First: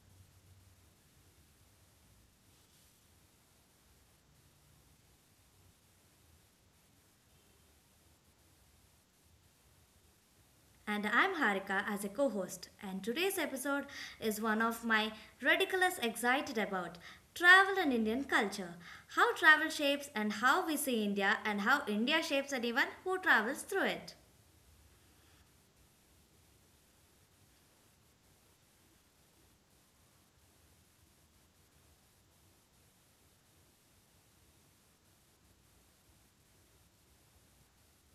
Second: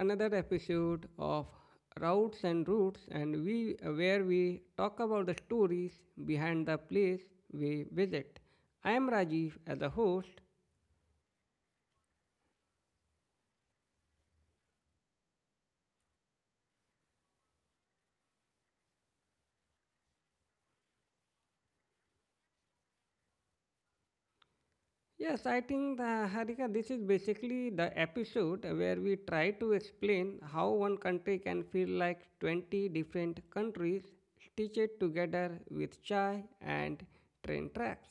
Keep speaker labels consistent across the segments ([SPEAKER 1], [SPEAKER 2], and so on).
[SPEAKER 1] another episode of Routes and Roots, and we where we talk about the stories behind the place we visit. I am Rajiv as a host.
[SPEAKER 2] And I'm Harika as a co host, and today's episode is one of my ridiculous excited about travel and Indian culture. How travel shapes and how we see India, and how India shapes anyone who travels through it.
[SPEAKER 1] Yes, I think Harika, this is basically the episode where we try to explain how one country can feel like 20 different countries stitched together with chai and train tracks.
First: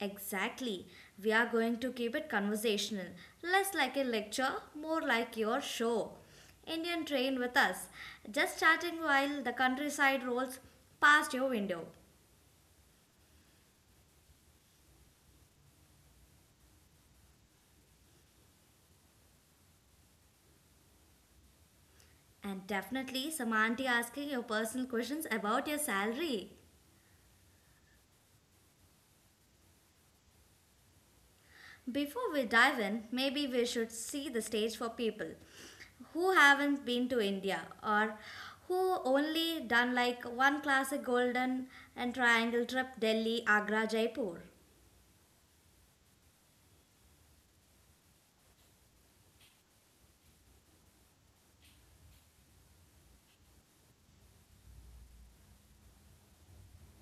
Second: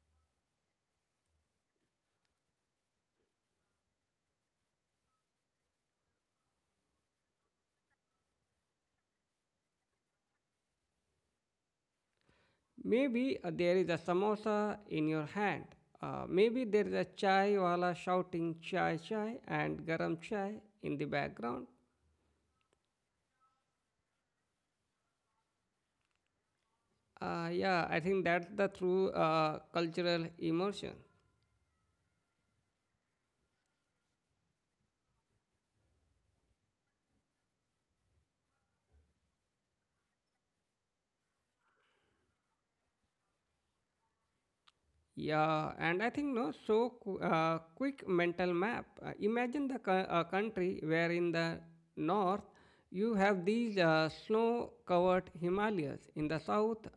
[SPEAKER 2] Exactly. We are going to keep it conversational, less like a lecture, more like your show. Indian train with us, just chatting while the countryside rolls past your window.
[SPEAKER 1] Maybe there is a samosa in your hand. Maybe there is a chai wala shouting chai chai and garam chai in the background.
[SPEAKER 2] And definitely some auntie asking your personal questions about your salary.
[SPEAKER 1] Yeah, I think that's the true cultural immersion.
[SPEAKER 2] Before we dive in, maybe we should see the stage for people who haven't been to India or who only done like one classic golden and triangle trip Delhi, Agra, Jaipur.
[SPEAKER 1] Yeah, and I think no, so quick mental map. Imagine the country where in the north you have these snow covered Himalayas; in the south,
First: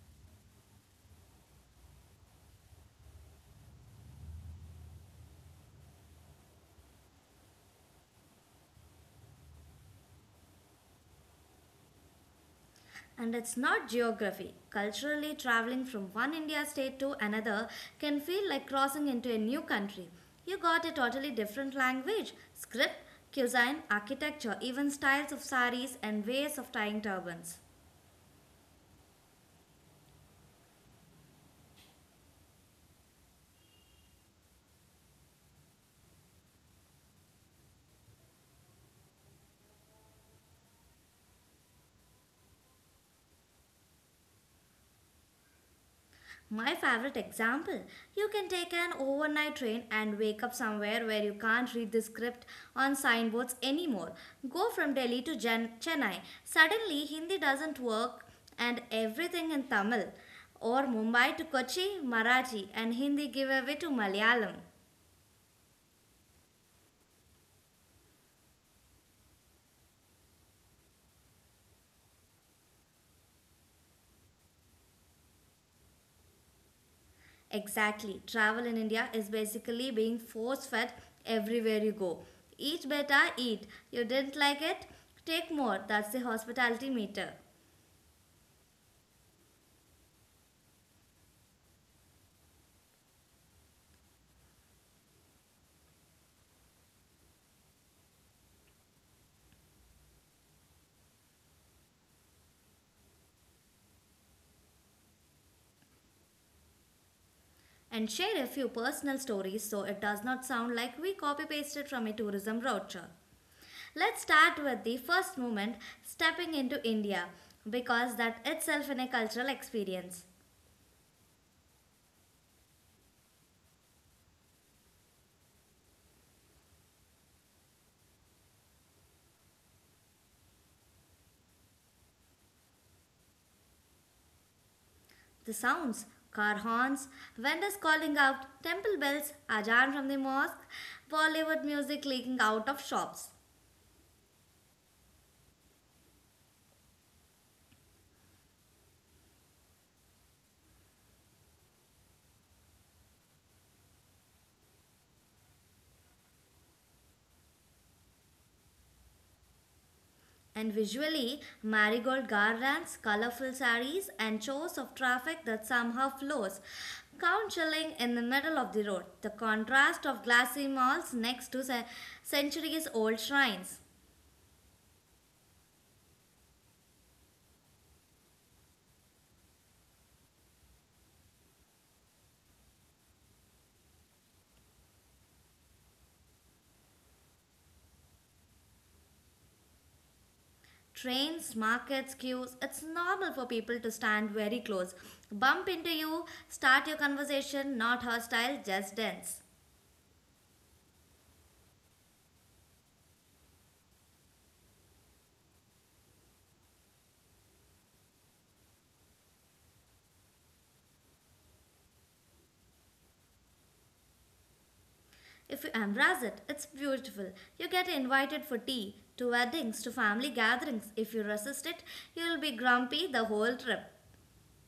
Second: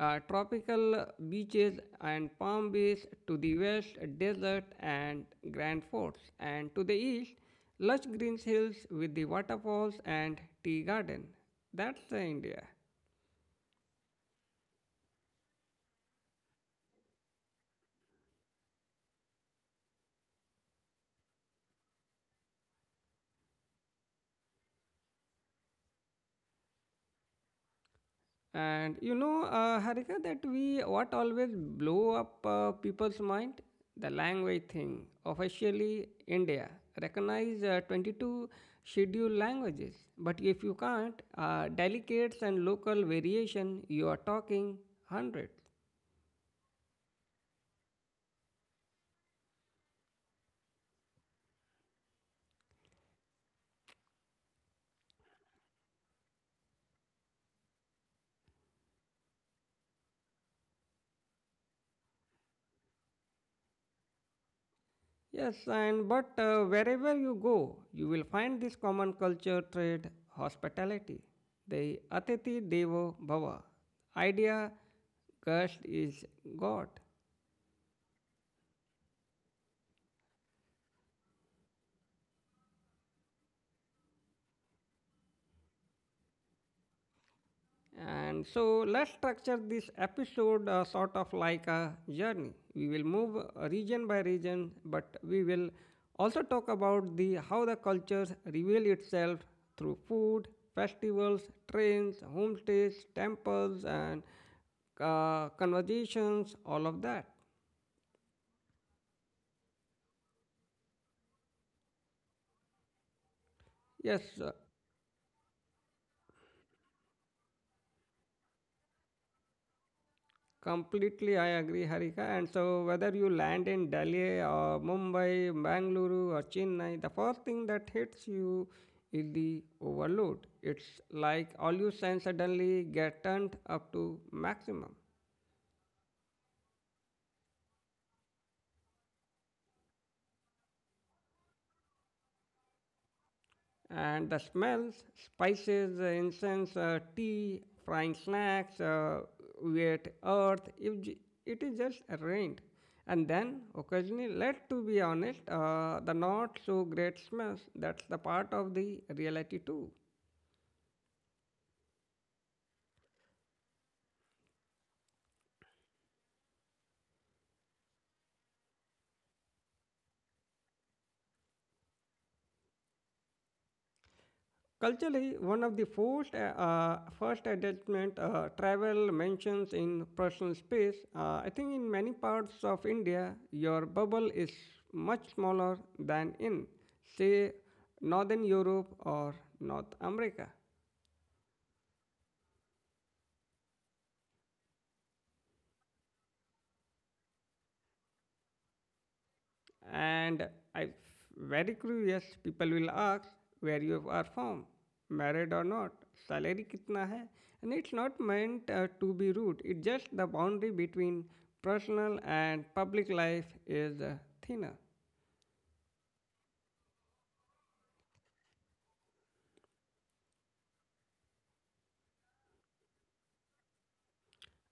[SPEAKER 1] tropical beaches and palm beaches; to the west, desert and grand forts; and to the east, lush green hills with the waterfalls and tea garden. That's the India.
[SPEAKER 2] And it's not geography. Culturally, traveling from one India state to another can feel like crossing into a new country. You got a totally different language, script, cuisine, architecture, even styles of saris and ways of tying turbans.
[SPEAKER 1] And you know, Harika, that we what always blow up people's mind, the language thing. Officially, India recognize 22 scheduled languages, but if you can't, delicates and local variation, you are talking hundreds.
[SPEAKER 2] My favorite example you can take an overnight train and wake up somewhere where you can't read the script on signboards anymore. Go from Delhi to Chennai. Suddenly, Hindi doesn't work and everything in Tamil. Or Mumbai to Kochi, Marathi, and Hindi give away to Malayalam.
[SPEAKER 1] Yes, and but wherever you go, you will find this common culture thread: hospitality, the Atithi Devo Bhava idea. Cursed is God.
[SPEAKER 2] Exactly. Travel in India is basically being force fed everywhere you go. Eat better, eat. You didn't like it? Take more. That's the hospitality meter.
[SPEAKER 1] And so let's structure this episode sort of like a journey. We will move region by region, but we will also talk about the how the cultures reveal itself through food, festivals, trains, homestays, temples, and conversations, all of that.
[SPEAKER 2] And shared a few personal stories so it does not sound like we copy pasted from a tourism roadshow. Let's
[SPEAKER 1] Yes, uh,
[SPEAKER 2] start with the first movement, stepping into India, because that itself is a cultural experience.
[SPEAKER 1] Completely, I agree, Harika. And so, whether you land in Delhi or Mumbai, Bangalore or Chennai, the first thing that hits you is the overload. It's like all your sense suddenly get turned up to maximum.
[SPEAKER 2] The sounds, car horns, vendors calling out, temple bells, ajan from the mosque, Bollywood music leaking out of shops.
[SPEAKER 1] And the smells, spices, incense, tea, frying snacks, wet earth, if it is just rained. And then occasionally, let to be honest, the not so great smells, that's the part of the reality too.
[SPEAKER 2] And visually, marigold garlands, colorful saris, and shows of traffic that somehow flows, counseling in the middle of the road. The contrast of glassy malls next to centuries old shrines.
[SPEAKER 1] Culturally, one of the first, first adjustment travel mentions in personal space, I think in many parts of India, your bubble is much smaller than in, say, Northern Europe or North America.
[SPEAKER 2] Trains, markets, queues, it's normal for people to stand very close. Bump into you, start your conversation, not hostile, just dense.
[SPEAKER 1] And I, very curious people will ask where you are from, married or not, salary kitna hai, and it's not meant to be rude. It's just the boundary between personal and public life is thinner.
[SPEAKER 2] If you embrace it, it's beautiful. You get invited for tea, to weddings, to family gatherings. If you resist it, you'll be grumpy the whole trip.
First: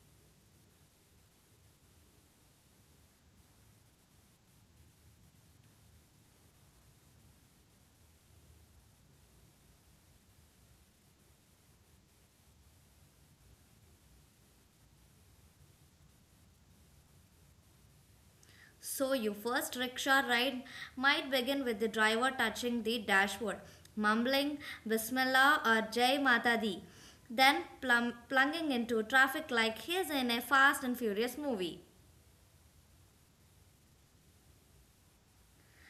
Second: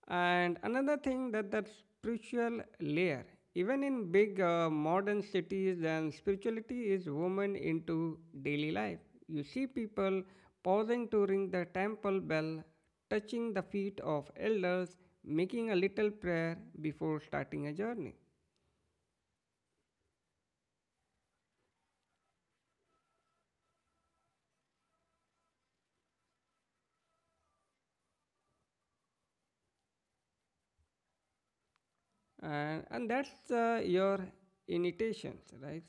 [SPEAKER 1] And another thing, that spiritual layer, even in big modern cities, then spirituality is woven into daily life. You see people pausing to ring the temple bell, touching the feet of elders, making a little prayer before starting a journey,
[SPEAKER 2] So, your first rickshaw ride might begin with the driver touching the dashboard, mumbling Bismillah or Jai Mata Di, then plunging into traffic like he's in a fast and furious movie.
[SPEAKER 1] and that's your initiations, right?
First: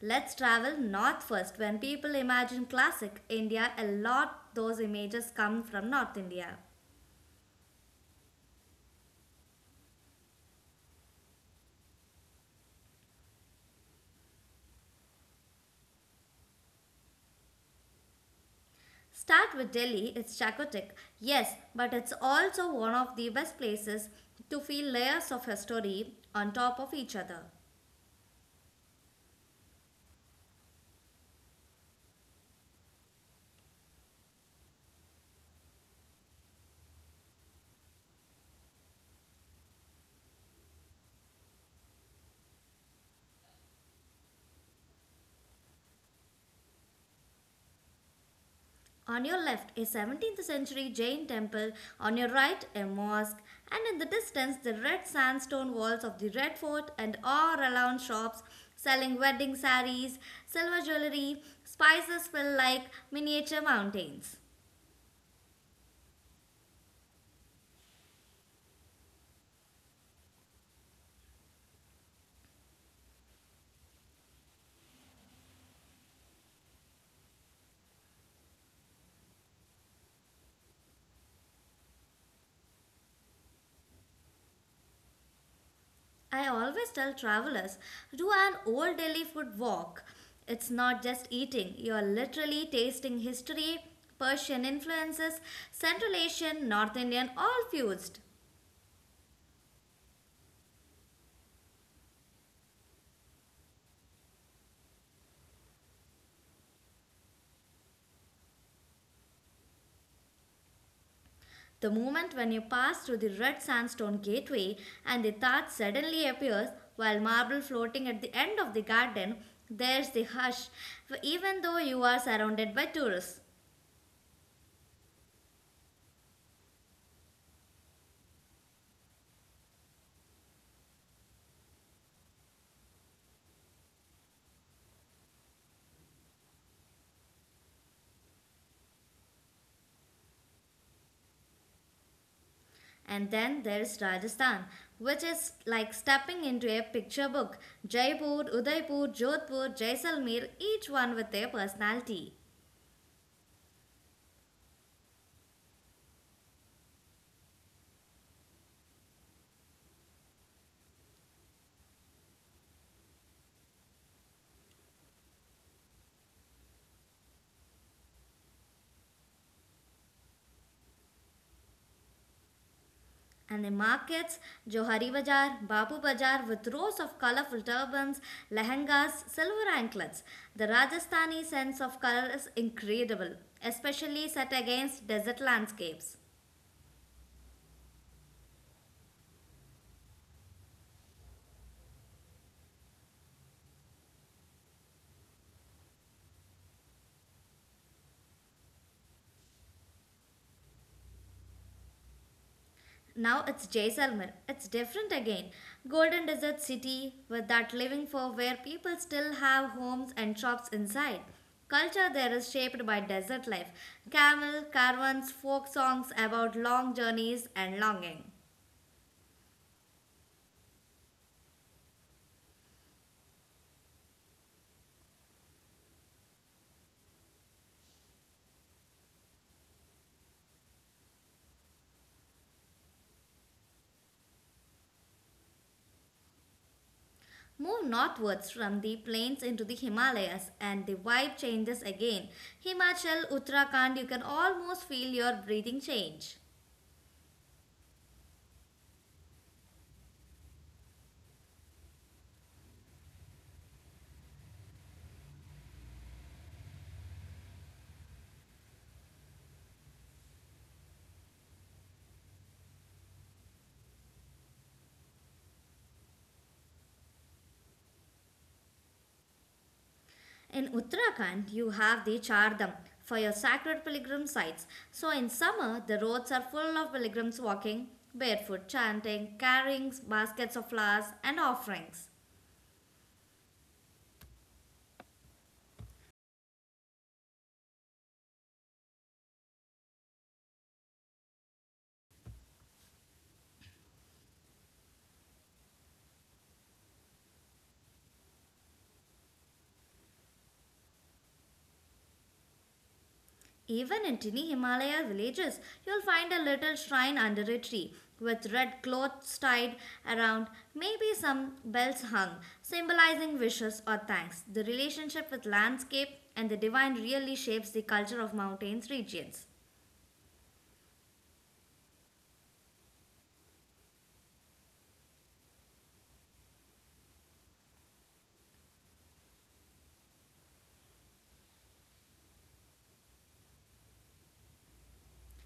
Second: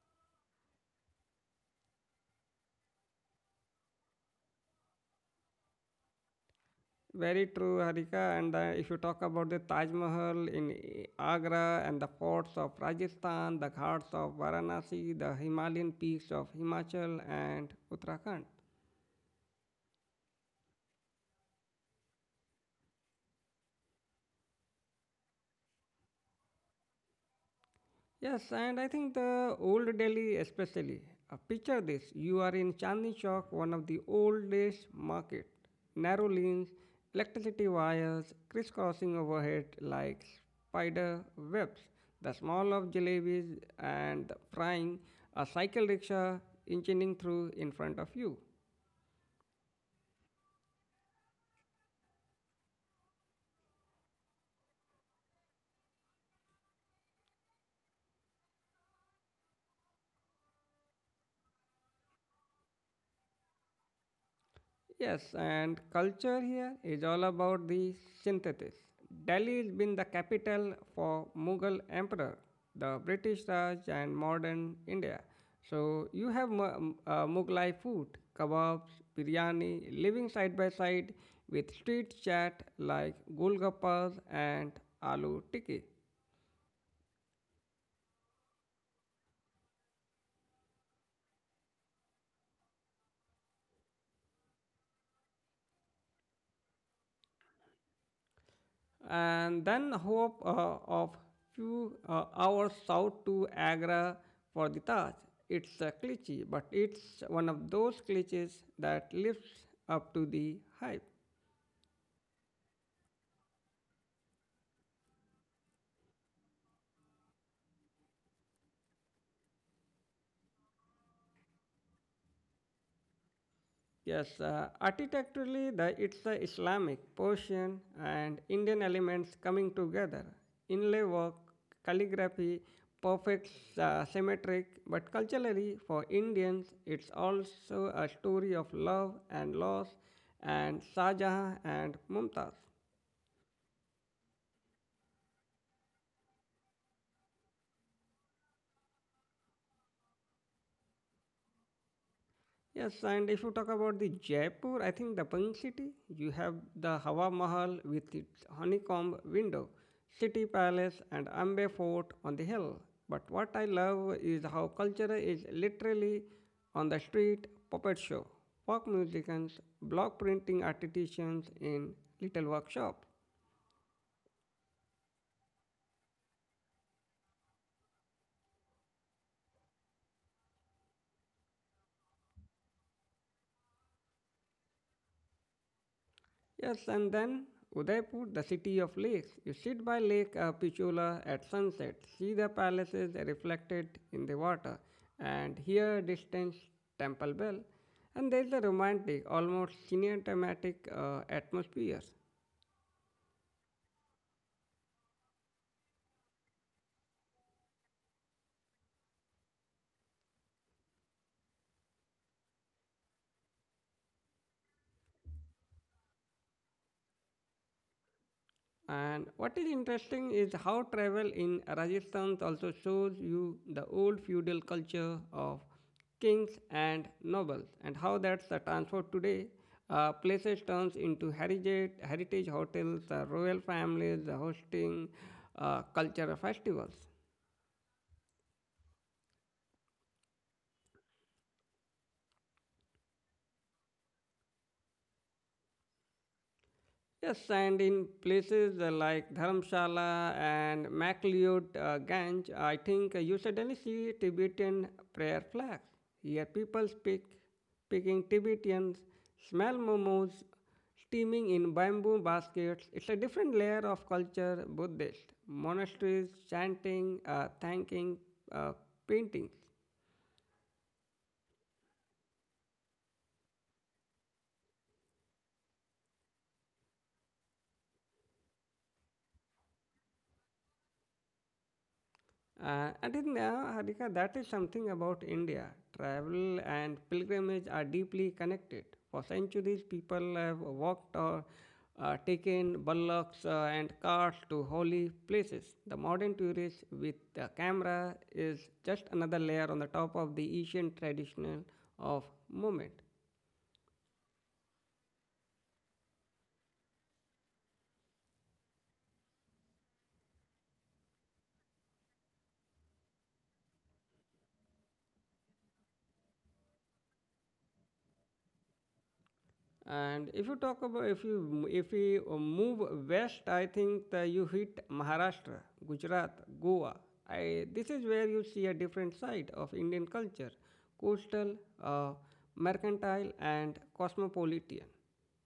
[SPEAKER 2] Let's travel north first. When people imagine classic India, a lot those images come from North India.
[SPEAKER 1] Very true, Harika. And if you talk about the Taj Mahal in Agra and the forts of Rajasthan, the ghats of Varanasi, the Himalayan peaks of Himachal and Uttarakhand.
[SPEAKER 2] Start with Delhi, it's Chakotik, yes, but it's also one of the best places to feel layers of history on top of each other.
[SPEAKER 1] Yes, and I think the old Delhi, especially. Picture this, you are in Chandni Chowk, one of the oldest market. Narrow lanes, electricity wires crisscrossing overhead like spider webs, the smell of jalebis and frying, a cycle rickshaw inching through in front of you.
[SPEAKER 2] On your left, a 17th century Jain temple, on your right, a mosque, and in the distance, the red sandstone walls of the Red Fort and all around shops selling wedding saris, silver jewelry, spices feel like miniature mountains.
[SPEAKER 1] Yes, and culture here is all about the synthesis. Delhi has been the capital for Mughal emperor, the British Raj, and modern India. So you have Mughlai food, kebabs, biryani, living side by side with street chat like golgappas and aloo tikki.
[SPEAKER 2] I always tell travelers do an old Delhi food walk. It's not just eating, you're literally tasting history, Persian influences, Central Asian, North Indian, all fused.
[SPEAKER 1] And then hope of few hours south to Agra for the Taj. It's a cliche, but it's one of those cliches that lives up to the hype.
[SPEAKER 2] The moment when you pass through the red sandstone gateway and the Taj suddenly appears, while marble floating at the end of the garden, there's the hush, even though you are surrounded by tourists.
[SPEAKER 1] Yes, architecturally, it's the Islamic, Persian, and Indian elements coming together. Inlay work, calligraphy, perfect, symmetric, but culturally, for Indians, it's also a story of love and loss, and Shah Jahan and Mumtaz.
[SPEAKER 2] And then there's Rajasthan, which is like stepping into a picture book. Jaipur, Udaipur, Jodhpur, Jaisalmer, each one with their personality.
[SPEAKER 1] Yes, and if you talk about the Jaipur, I think the Pink City, you have the Hawa Mahal with its honeycomb window, City Palace, and Ambe Fort on the hill. But what I love is how culture is literally on the street: puppet show, folk musicians, block printing artisans in little workshop.
[SPEAKER 2] And the markets, Johari Bazaar, Bapu Bazaar with rows of colorful turbans, lehengas, silver anklets. The Rajasthani sense of color is incredible, especially set against desert landscapes.
[SPEAKER 1] Yes, and then Udaipur, the city of lakes. You sit by Lake Pichula at sunset, see the palaces reflected in the water, and hear distant temple bell. And there is a romantic, almost cinematic atmosphere.
[SPEAKER 2] Now it's Jaisalmer. It's different again. Golden desert city with that living for where people still have homes and shops inside. Culture there is shaped by desert life. Camel, caravans, folk songs about long journeys and longing.
[SPEAKER 1] And what is interesting is how travel in Rajasthan also shows you the old feudal culture of kings and nobles and how that's the transferred today. Places turns into heritage, heritage hotels, royal families, hosting cultural festivals.
[SPEAKER 2] Move northwards from the plains into the Himalayas and the vibe changes again. Himachal, Uttarakhand, you can almost feel your breathing change.
[SPEAKER 1] Yes, and in places like Dharamshala and MacLeod Ganj, I think you suddenly see Tibetan prayer flags. Here speaking Tibetans, smell momos, steaming in bamboo baskets. It's a different layer of culture, Buddhist, monasteries, chanting, thanking, uh, paintings.
[SPEAKER 2] In Uttarakhand, you have the Chardham for your sacred pilgrim sites. So in summer, the roads are full of pilgrims walking barefoot, chanting, carrying baskets of flowers and offerings.
[SPEAKER 1] And in Harika, that is something about India. Travel and pilgrimage are deeply connected. For centuries, people have walked or taken bullocks and carts to holy places. The modern tourist with the camera is just another layer on the top of the Asian traditional of movement.
[SPEAKER 2] Even in tiny Himalaya villages, you'll find a little shrine under a tree with red cloths tied around, maybe some bells hung, symbolizing wishes or thanks. The relationship with landscape and the divine really shapes the culture of mountains regions.
[SPEAKER 1] And if you talk about, if you if we move west, I think that you hit Maharashtra, Gujarat, Goa. I, this is where you see a different side of Indian culture: coastal, uh, mercantile, and cosmopolitan.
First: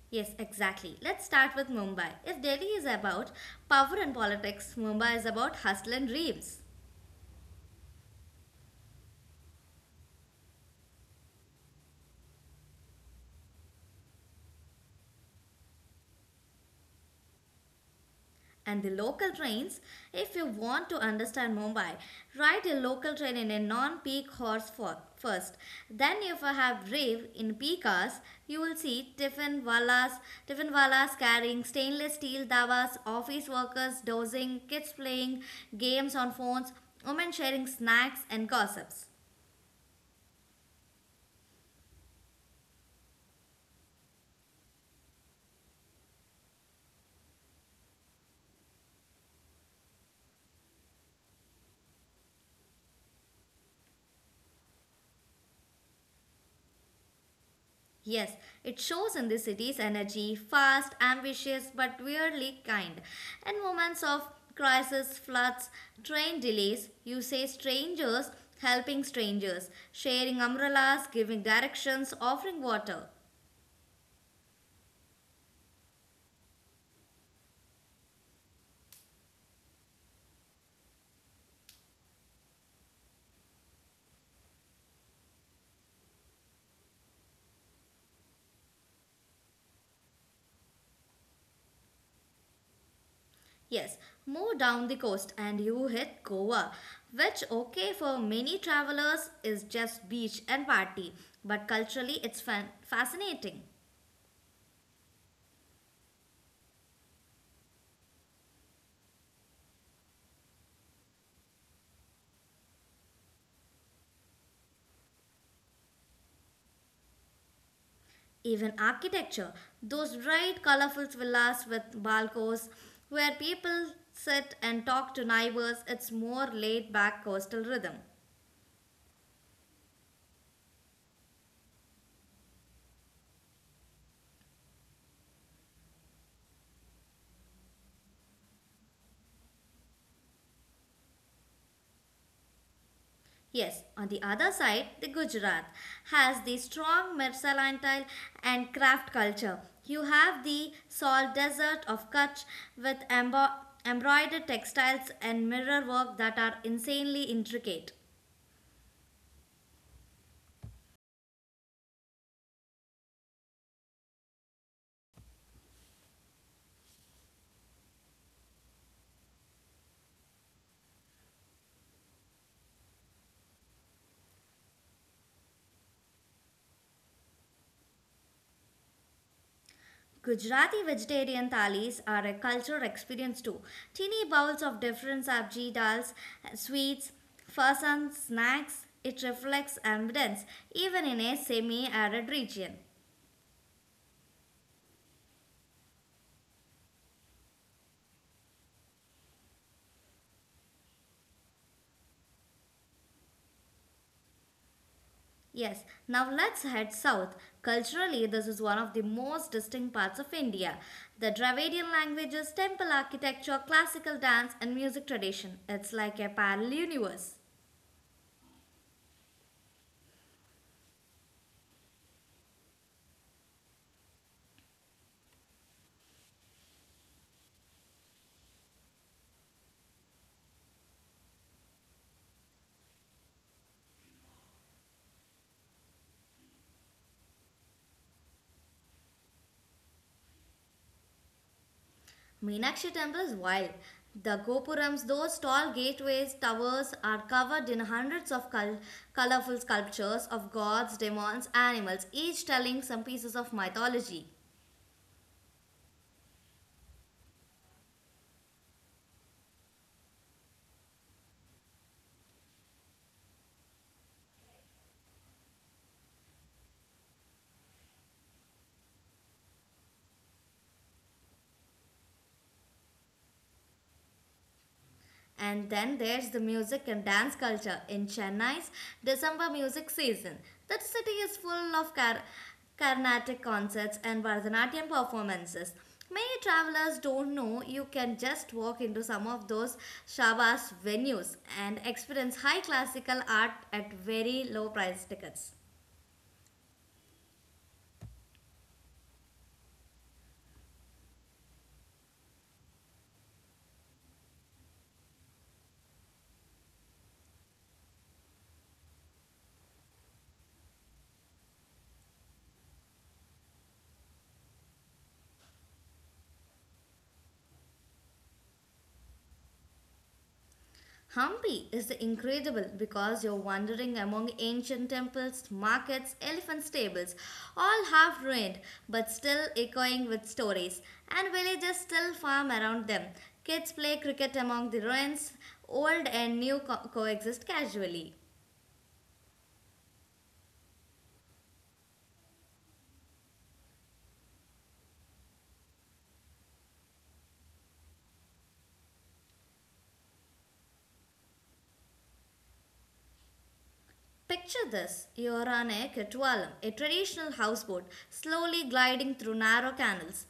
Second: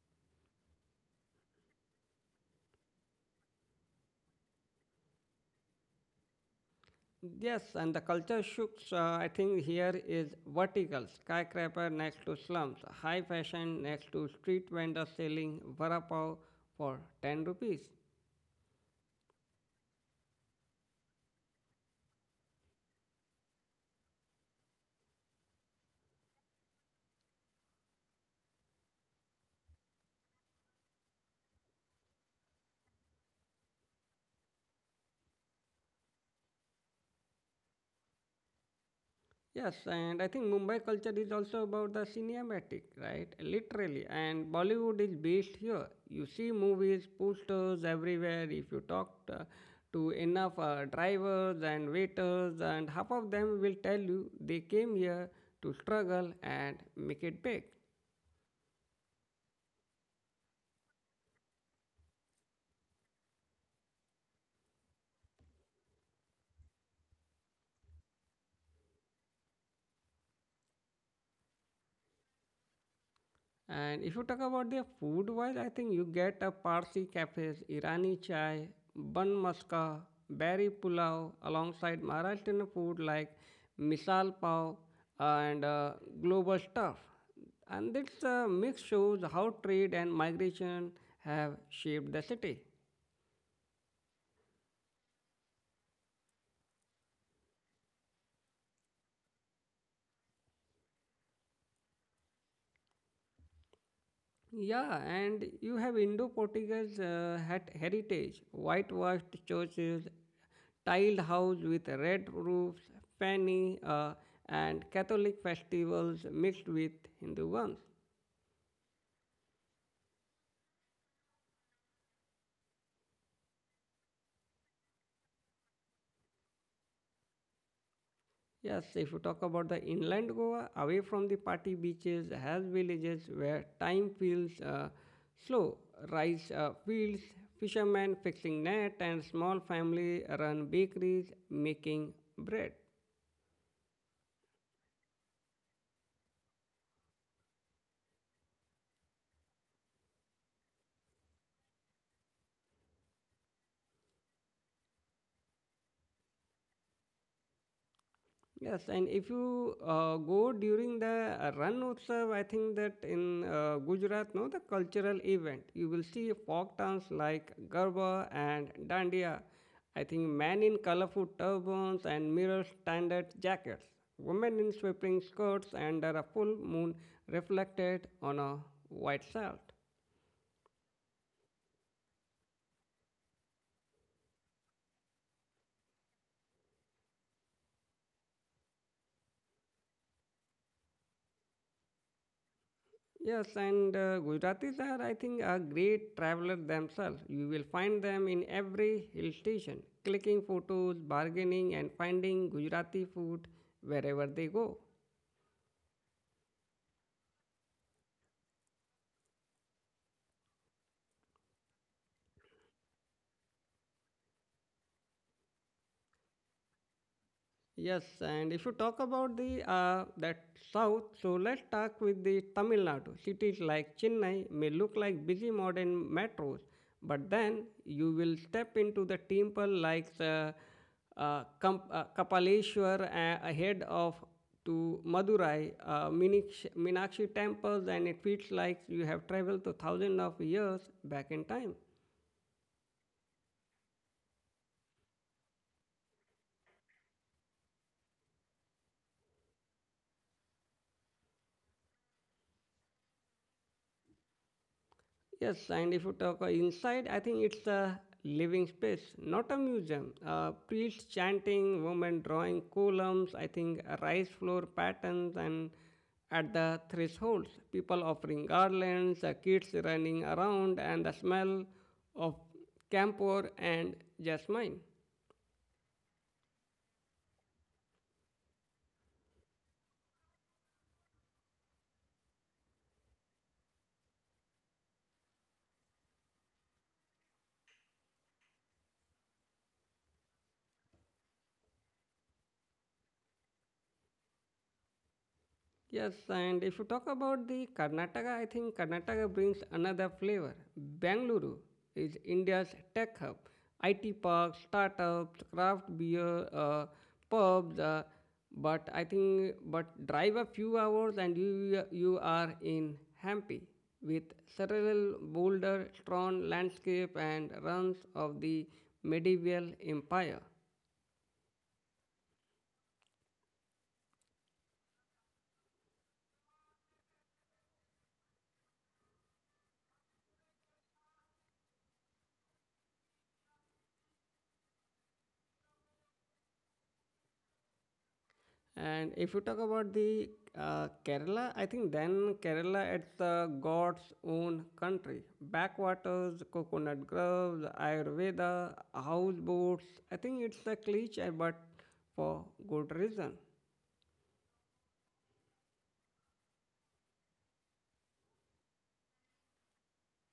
[SPEAKER 2] Yes, exactly. Let's start with Mumbai. If Delhi is about power and politics, Mumbai is about hustle and dreams.
[SPEAKER 1] Yes, and the culture shifts. I think here is vertical skyscraper next to slums, high fashion next to street vendors selling vada pav for ten rupees.
[SPEAKER 2] And the local trains, if you want to understand Mumbai, ride a local train in a non peak horse for, first. Then, if you have rave in peak hours, you will see tiffin wallas carrying stainless steel davas, office workers dozing, kids playing games on phones, women sharing snacks and gossips.
[SPEAKER 1] Yes, and I think Mumbai culture is also about the cinematic, right? Literally, and Bollywood is based here. You see movies, posters everywhere. If you talk to enough drivers and waiters, and half of them will tell you they came here to struggle and make it big.
[SPEAKER 2] Yes, it shows in the city's energy, fast, ambitious, but weirdly kind. In moments of crisis, floods, train delays, you say strangers helping strangers, sharing umbrellas, giving directions, offering water.
[SPEAKER 1] And if you talk about their food wise, I think you get a Parsi cafes, Irani chai, bun maska, berry pulao, alongside Maharashtrian food like misal pav and global stuff. And this mix shows how trade and migration have shaped the city.
[SPEAKER 2] Yes, move down the coast and you hit Goa, which, okay, for many travelers is just beach and party, but culturally it's fascinating.
[SPEAKER 1] Yeah, and you have Indo-Portuguese hat heritage, whitewashed churches, tiled house with red roofs, fanny, and Catholic festivals mixed with Hindu ones.
[SPEAKER 2] Even architecture, those bright, colorful villas with balconies where people sit and talk to neighbors, it's more laid back coastal rhythm.
[SPEAKER 1] Yes, if you talk about the inland Goa, away from the party beaches, has villages where time feels slow, rice fields, fishermen fixing net, and small family run bakeries making bread.
[SPEAKER 2] Yes, on the other side, the Gujarat has the strong mercantile and craft culture. You have the salt desert of Kutch with embroidered textiles and mirror work that are insanely intricate.
[SPEAKER 1] Yes, and if you go during the Ran Utsav, I think that in Gujarat, no, the cultural event, you will see folk dance like Garba and Dandiya. I think men in colorful turbans and mirror standard jackets, women in sweeping skirts under a full moon reflected on a white salt.
[SPEAKER 2] Gujarati vegetarian thalis are a cultural experience too. Teeny bowls of different sabji dals, sweets, farsan, snacks. It reflects abundance even in a semi-arid region.
[SPEAKER 1] Yes, and Gujaratis are, I think, a great traveler themselves. You will find them in every hill station, clicking photos, bargaining, and finding Gujarati food wherever they go.
[SPEAKER 2] Yes, now let's head south. Culturally, this is one of the most distinct parts of India. The Dravidian languages, temple architecture, classical dance, and music tradition. It's like a parallel universe.
[SPEAKER 1] Yes, and if you talk about the that south, so let's talk with the Tamil Nadu. Cities like Chennai may look like busy modern metros, but then you will step into the temple like the Kapaleshwar ahead of to Madurai, Meenakshi temples, and it feels like you have traveled to thousands of years back in time.
[SPEAKER 2] Meenakshi temple is wild. The gopurams, those tall gateways, towers, are covered in hundreds of colorful sculptures of gods, demons, animals, each telling some pieces of mythology.
[SPEAKER 1] Yes, and if you talk inside, I think it's a living space, not a museum. Priests chanting, women drawing columns, I think rice floor patterns, and at the thresholds, people offering garlands, kids running around, and the smell of camphor and jasmine.
[SPEAKER 2] And then there's the music and dance culture in Chennai's December music season. The city is full of Carnatic concerts and Bharatanatyam performances. Many travelers don't know you can just walk into some of those Shabas venues and experience high classical art at very low price tickets.
[SPEAKER 1] Yes, and if you talk about the Karnataka, I think Karnataka brings another flavor. Bangalore is India's tech hub. IT parks, startups, craft beer, pubs, but I think but drive a few hours and you are in Hampi with several boulder, strong landscape and ruins of the medieval empire.
[SPEAKER 2] Hampi is incredible because you're wandering among ancient temples, markets, elephant stables, all half ruined but still echoing with stories, and villages still farm around them. Kids play cricket among the ruins, old and new coexist casually.
[SPEAKER 1] And if you talk about the Kerala, I think then Kerala it's the God's own country. Backwaters, coconut groves, Ayurveda, houseboats. I think it's a cliche, but for good reason.
[SPEAKER 2] Picture this you're on a Ketwalam, a traditional houseboat, slowly gliding through narrow canals.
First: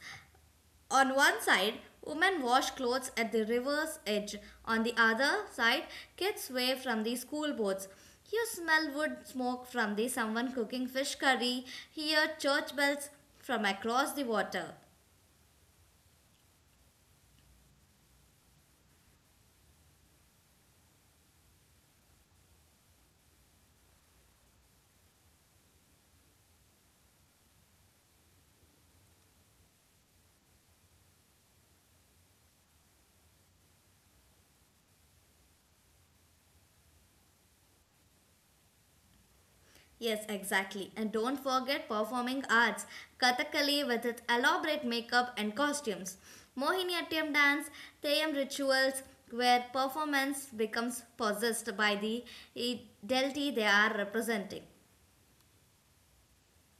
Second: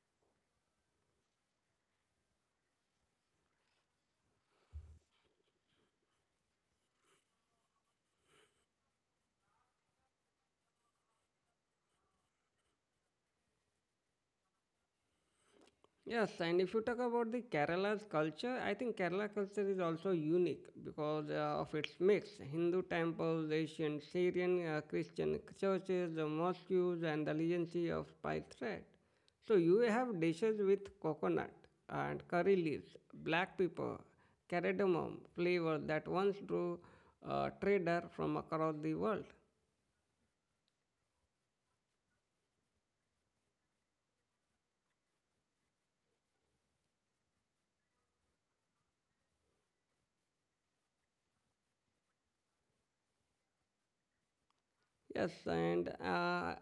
[SPEAKER 2] On one side, women wash clothes at the river's edge. On the other side, kids wave from the school boats. You smell wood smoke from the someone cooking fish curry, hear church bells from across the water.
[SPEAKER 1] Yes, and if you talk about the Kerala's culture, I think Kerala culture is also unique because of its mix: Hindu temples, Asian, Syrian, Christian churches, the mosques, and the legacy of spice thread. So you have dishes with coconut and curry leaves, black pepper, cardamom flavor that once drew trader from across the world.
[SPEAKER 2] Yes, exactly. And don't forget performing arts, Kathakali with its elaborate makeup and costumes, Mohiniyattam dance, Theyam rituals, where performance becomes possessed by the eh, deity they are representing.
[SPEAKER 1] Yes, and uh,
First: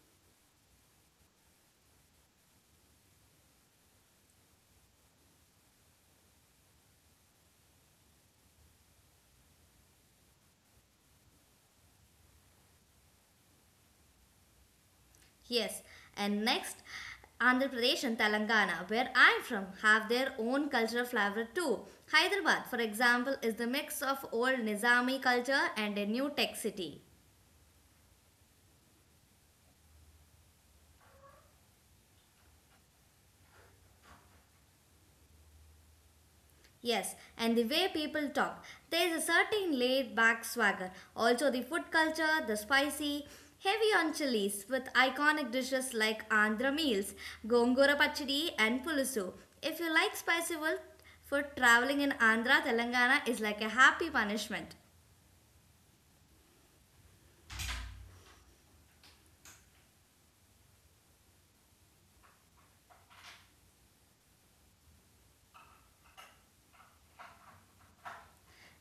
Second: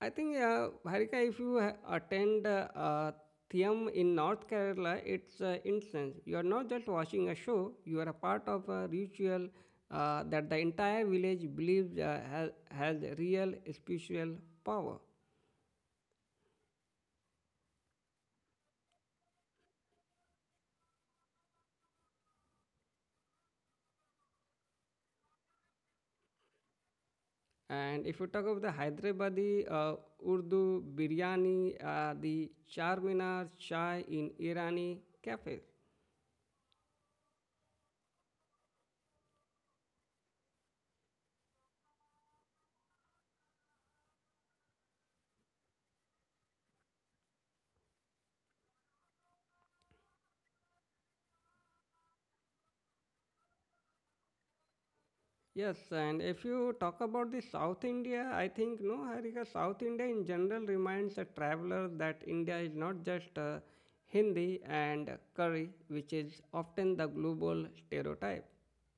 [SPEAKER 1] I think, uh, Harika, if you ha- attend Thiam in North Kerala, it's incense. You are not just watching a show, you are a part of a ritual that the entire village believes has real spiritual power.
[SPEAKER 2] Yes, and next, Andhra Pradesh and Telangana, where I'm from, have their own cultural flavor too. Hyderabad, for example, is the mix of old Nizami culture and a new tech city.
[SPEAKER 1] And if you talk of the Hyderabadi Urdu biryani, the Charminar chai in Irani cafe.
[SPEAKER 2] Yes, and the way people talk, there is a certain laid back swagger. Also, the food culture, the spicy, heavy on chilies with iconic dishes like Andhra meals, Gongura Pachidi, and Pulusu. If you like spicy food, for traveling in Andhra, Telangana is like a happy punishment.
[SPEAKER 1] Yes, and if you talk about the South India, I think no, Harika, South India in general reminds a traveler that India is not just Hindi and curry, which is often the global stereotype.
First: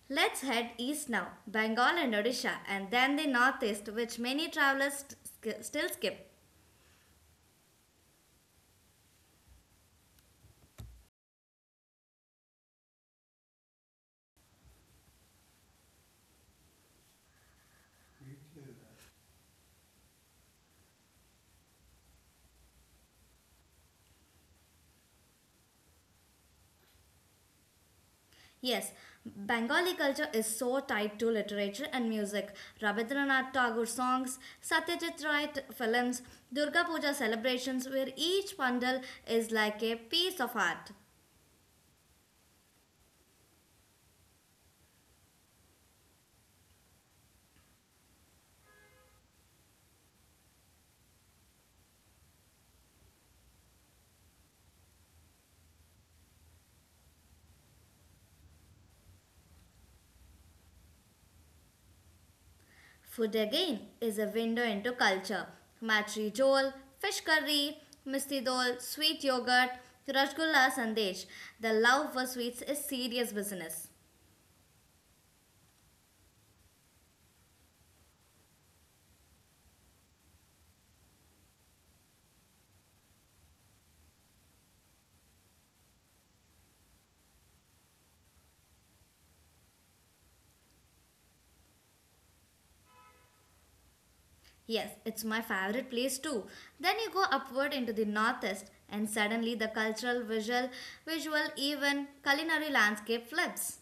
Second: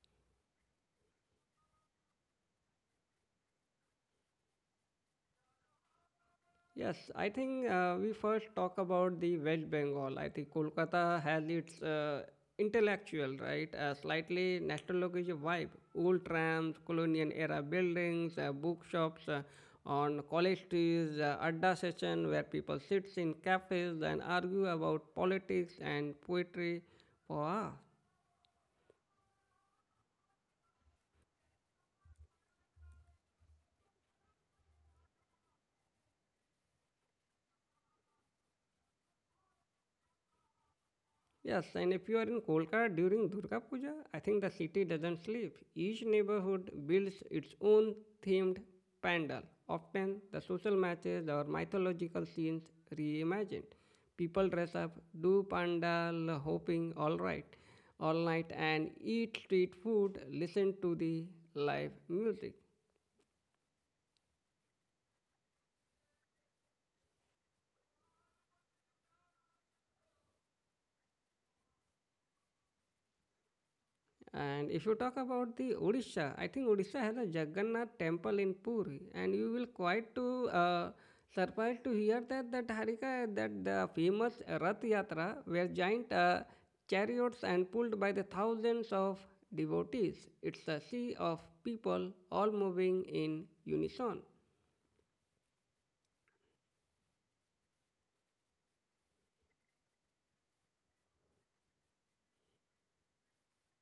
[SPEAKER 2] Let's head east now, Bengal and Odisha, and then the northeast, which many travelers still skip.
[SPEAKER 1] Yes, I think we first talk about the West Bengal. I think Kolkata has its intellectual, right, slightly nostalgic vibe. Old trams, colonial era buildings, bookshops on college streets, adda session where people sit in cafes and argue about politics and poetry for hours.
[SPEAKER 2] Yes, Bengali culture is so tied to literature and music. Rabindranath Tagore songs, Satyajit Ray films, Durga Puja celebrations, where each pandal is like a piece of art.
[SPEAKER 1] Yes, and if you are in Kolkata during Durga Puja, I think the city doesn't sleep. Each neighborhood builds its own themed pandal. Often, the social matches or mythological scenes reimagined. People dress up, do pandal hopping all right, all night, and eat street food, listen to the live music.
[SPEAKER 2] Food again is a window into culture. Matri jol, fish curry, misti dol, sweet yogurt, rasgulla sandesh. The love for sweets is serious business.
[SPEAKER 1] And if you talk about the Odisha, I think Odisha has a Jagannath temple in Puri, and you will quite to surprised to hear that, Harika, that the famous Rath Yatra were giant chariots and pulled by the thousands of devotees. It's a sea of people all moving in unison.
[SPEAKER 2] Yes, it's my favorite place too. Then you go upward into the northeast and suddenly the cultural, visual, even culinary landscape flips.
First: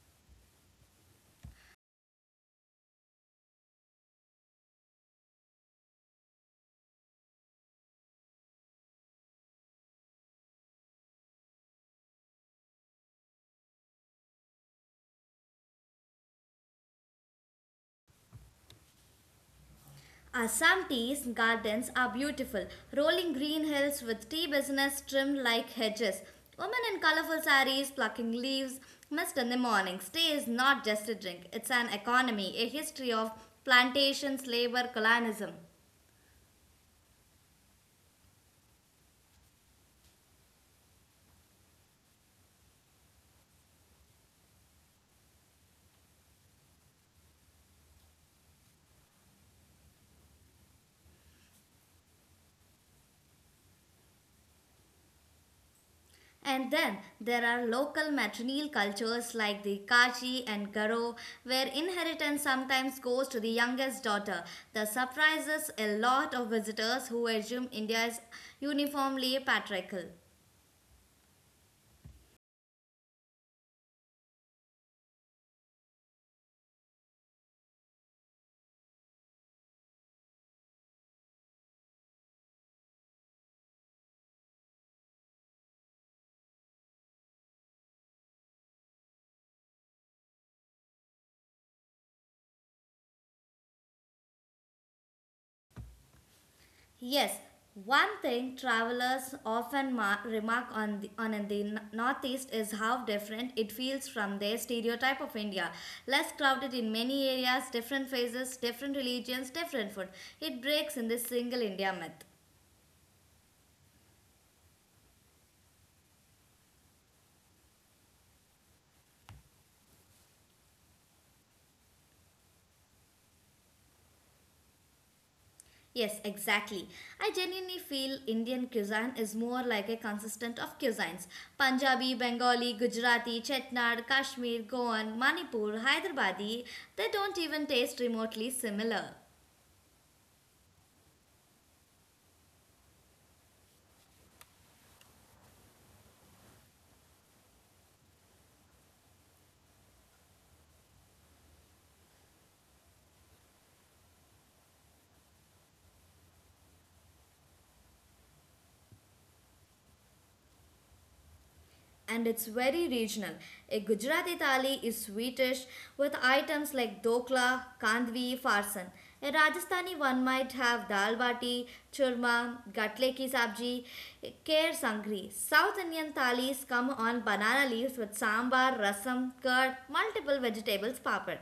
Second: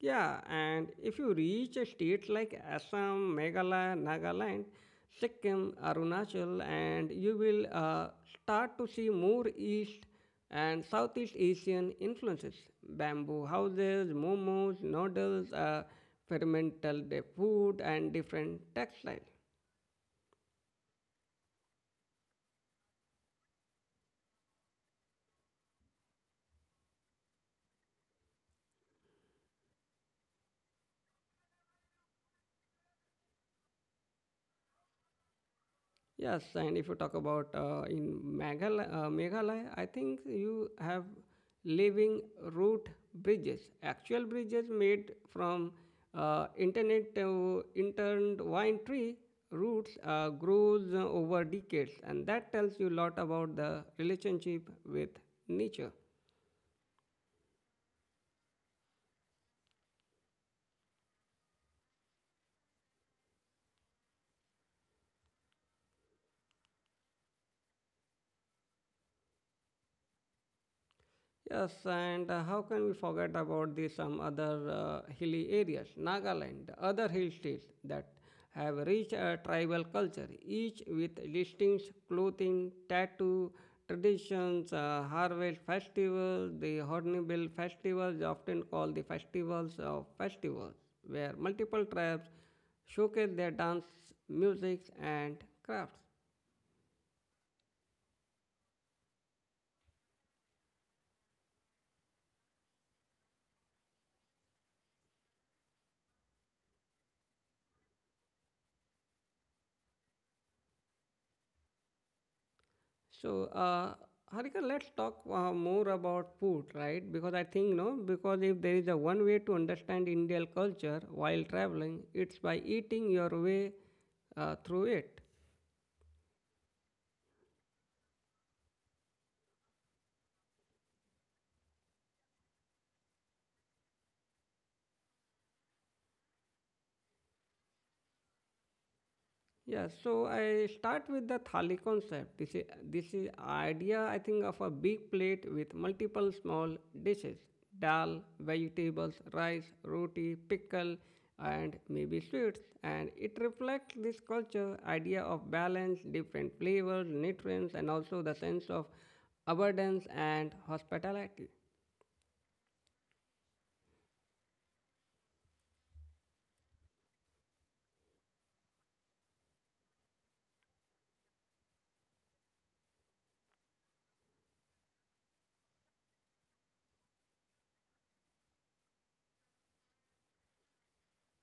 [SPEAKER 1] Yeah, and if you reach a state like Assam, Meghalaya, Nagaland, Sikkim, Arunachal, and you will start to see more East and Southeast Asian influences. Bamboo houses, momos, noodles, fermental food, and different textiles.
[SPEAKER 2] Assam tea's gardens are beautiful, rolling green hills with tea business trimmed like hedges. Women in colorful saris plucking leaves mist in the mornings. Tea is not just a drink, it's an economy, a history of plantations, labor, colonialism.
[SPEAKER 1] Yes, and if you talk about in Meghalaya, Meghalaya, I think you have living root bridges, actual bridges made from internet to intertwined tree roots grows over decades, and that tells you a lot about the relationship with nature.
[SPEAKER 2] And then there are local matrilineal cultures like the Kachi and Garo, where inheritance sometimes goes to the youngest daughter. This surprises a lot of visitors who assume India is uniformly patriarchal.
[SPEAKER 1] Yes, and how can we forget about the some other hilly areas, Nagaland, other hill states that have rich tribal culture, each with distinct clothing, tattoo traditions, harvest festivals, the Hornbill festivals, often called the festivals of festivals, where multiple tribes showcase their dance, music, and crafts.
[SPEAKER 2] Yes, one thing travelers often remark on in the northeast is how different it feels from their stereotype of India. Less crowded in many areas, different phases, different religions, different food. It breaks in this single India myth.
[SPEAKER 1] So, Harika, let's talk more about food, right? Because I think, no, because if there is a one way to understand Indian culture while traveling, it's by eating your way through it.
[SPEAKER 2] Yes, exactly. I genuinely feel Indian cuisine is more like a consistent of cuisines. Punjabi, Bengali, Gujarati, Chetnad, Kashmir, Goan, Manipur, Hyderabadi, they don't even taste remotely similar.
[SPEAKER 1] Yeah, so I start with the thali concept. This is idea I think of a big plate with multiple small dishes: dal, vegetables, rice, roti, pickle, and maybe sweets. And it reflects this culture idea of balance, different flavors, nutrients, and also the sense of abundance and hospitality.
[SPEAKER 2] And it's very regional. A Gujarati thali is sweetish with items like dokla, kandvi, farsan. A Rajasthani one might have dal bati, churma, gatle ki sabji, kher sangri. South Indian thalis come on banana leaves with sambar, rasam, curd, multiple vegetables, papad.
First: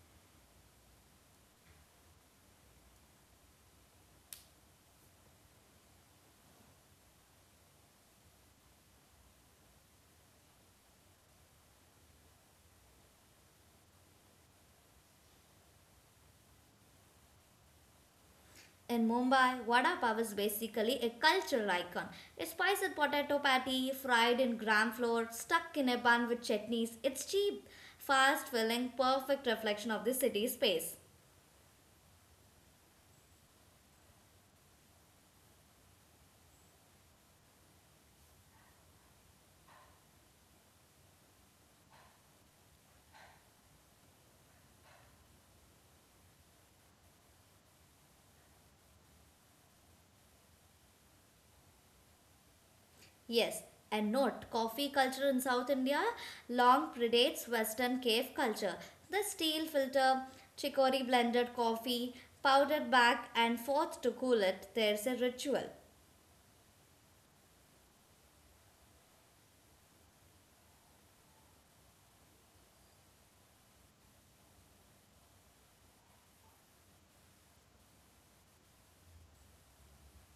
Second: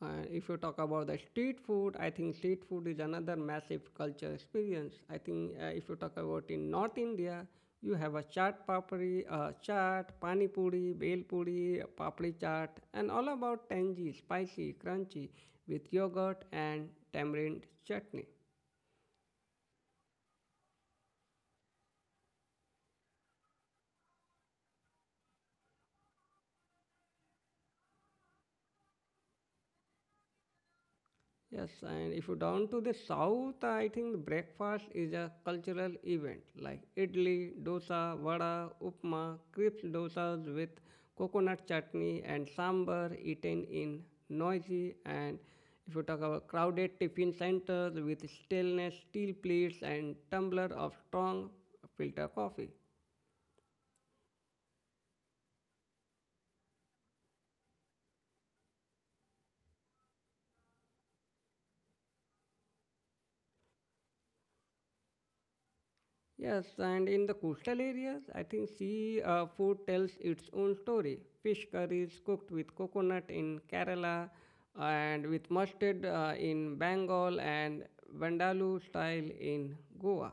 [SPEAKER 1] And if you talk about the street food, I think street food is another massive culture experience. I think if you talk about in North India, you have a chaat papri, chaat, pani puri, bhel puri, papri chaat, and all about tangy, spicy, crunchy with yogurt and tamarind chutney.
[SPEAKER 2] In Mumbai, vada pav is basically a cultural icon. A spiced potato patty, fried in gram flour, stuck in a bun with chutneys. It's cheap, fast filling, perfect reflection of the city space.
[SPEAKER 1] Yes, and if you down to the south, I think breakfast is a cultural event like idli, dosa, vada, upma, crisp dosas with coconut chutney and sambar eaten in noisy and if you talk about crowded tiffin centers with stainless steel plates and tumbler of strong filter coffee.
[SPEAKER 2] Yes, and note, coffee culture in South India long predates Western cave culture. The steel filter, chicory blended coffee, powdered back and forth to cool it, there's a ritual.
[SPEAKER 1] Yes, and in the coastal areas, I think sea food tells its own story. Fish curries cooked with coconut in Kerala and with mustard in Bengal and Vandalu style in Goa.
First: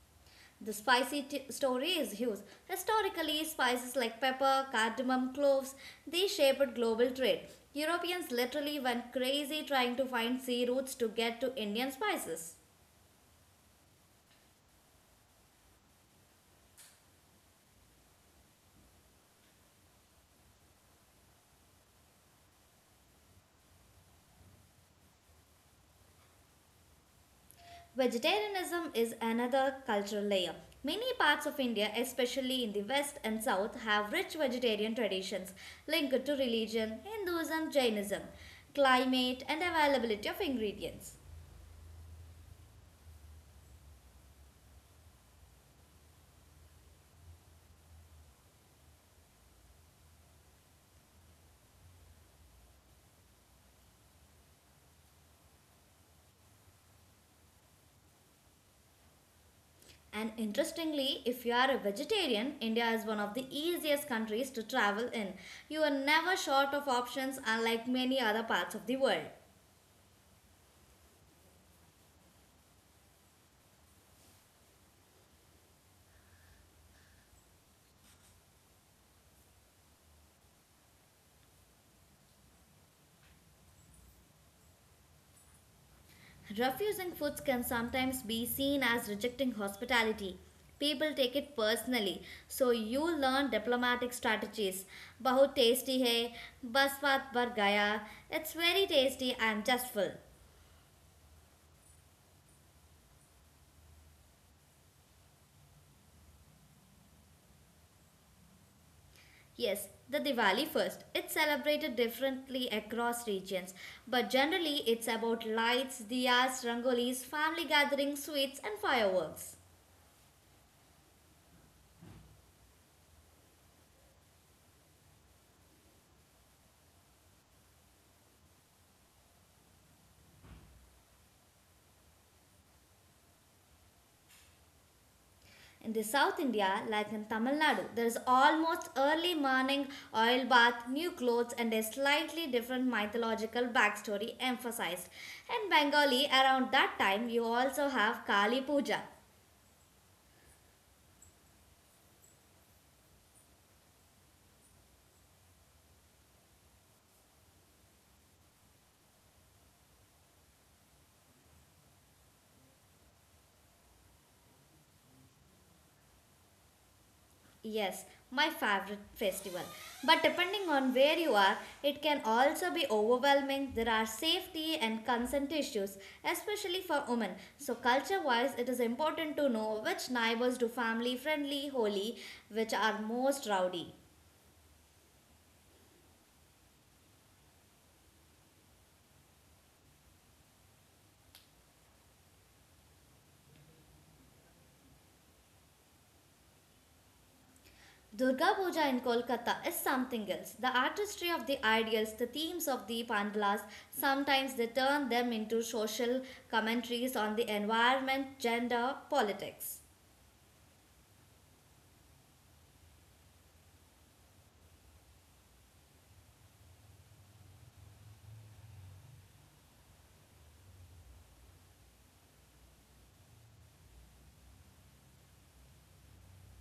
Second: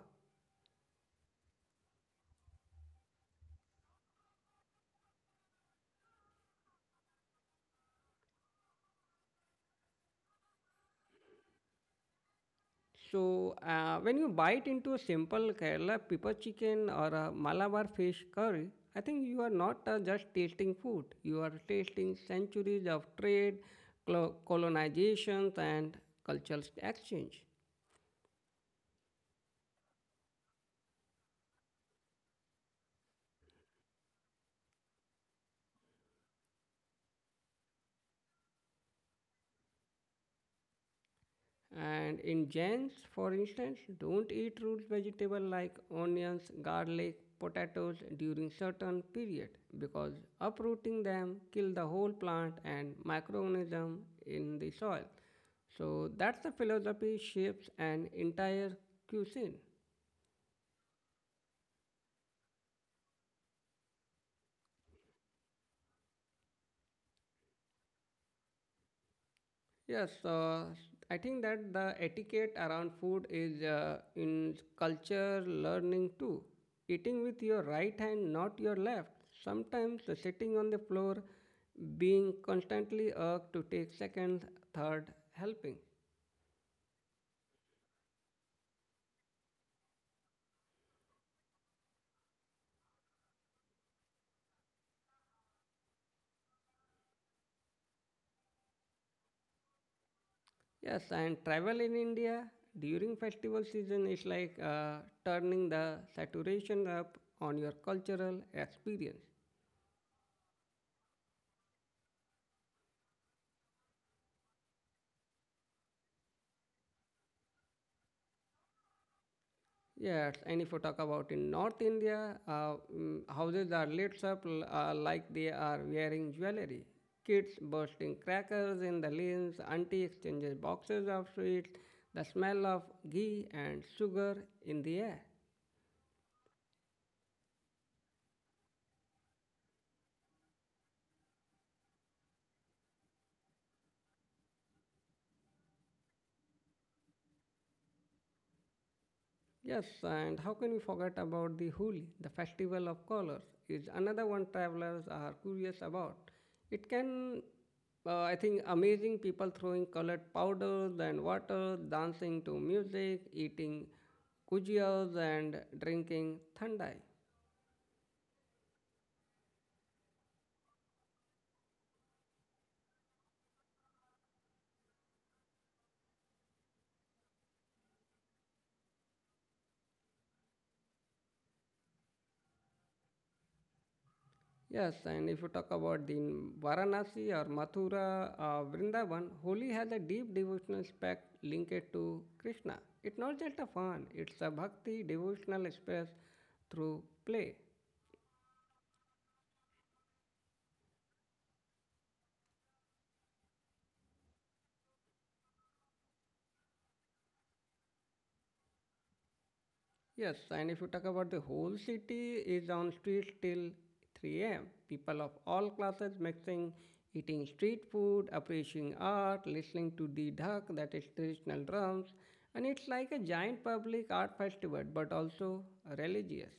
[SPEAKER 2] The spicy story is huge. Historically, spices like pepper, cardamom, cloves, they shaped global trade. Europeans literally went crazy trying to find sea routes to get to Indian spices.
[SPEAKER 1] So, when you bite into a simple Kerala pepper chicken or a Malabar fish curry, I think you are not just tasting food, you are tasting centuries of trade, colonizations, and cultural exchange.
[SPEAKER 2] Vegetarianism is another cultural layer. Many parts of India, especially in the west and south, have rich vegetarian traditions linked to religion, Hinduism, Jainism, climate, and availability of ingredients.
[SPEAKER 1] And in Jains, for instance, don't eat root vegetable like onions, garlic, potatoes during certain period because uprooting them kill the whole plant and microorganism in the soil. So that's the philosophy shapes an entire cuisine.
[SPEAKER 2] And interestingly, if you are a vegetarian, India is one of the easiest countries to travel in. You are never short of options, unlike many other parts of the world.
[SPEAKER 1] Yes, I think that the etiquette around food is in culture learning too. Eating with your right hand, not your left. Sometimes sitting on the floor, being constantly urged to take second, third helping.
[SPEAKER 2] Refusing foods can sometimes be seen as rejecting hospitality. People take it personally, so you learn diplomatic strategies. Bahut tasty hai, bas baat bar gaya. It's very tasty, I'm just full.
[SPEAKER 1] Yes, and travel in India during festival season is like turning the saturation up on your cultural experience.
[SPEAKER 2] Yes, the Diwali first. It's celebrated differently across regions, but generally it's about lights, diyas, rangolis, family gatherings, sweets, and fireworks.
[SPEAKER 1] Yes, and if you talk about in North India, houses are lit up like they are wearing jewelry. Kids bursting crackers in the lanes, auntie exchanges boxes of sweets, the smell of ghee and sugar in the air.
[SPEAKER 2] In the South India, like in Tamil Nadu, there is almost early morning oil bath, new clothes, and a slightly different mythological backstory emphasized. In Bengali, around that time, you also have Kali Puja.
[SPEAKER 1] Yes, and how can we forget about the Holi, the festival of colors, is another one travelers are curious about. It can, I think, amazing people throwing colored powders and water, dancing to music, eating kujias and drinking thandai.
[SPEAKER 2] Yes, my favorite festival. But depending on where you are, it can also be overwhelming. There are safety and consent issues, especially for women. So, culture wise, it is important to know which neighbors do family friendly Holi, which are most rowdy.
[SPEAKER 1] Yes, and if you talk about the Varanasi or Mathura, or Vrindavan, Holi has a deep devotional aspect linked to Krishna. It's not just a fun; it's a bhakti devotional express through play.
[SPEAKER 2] Durga Puja in Kolkata is something else. The artistry of the ideals, the themes of the pandalas, sometimes they turn them into social commentaries on the environment, gender, politics.
[SPEAKER 1] Yes, and if you talk about the whole city is on streets till 3 a.m. People of all classes mixing, eating street food, appreciating art, listening to the dhak, that is traditional drums, and it's like a giant public art festival, but also religious.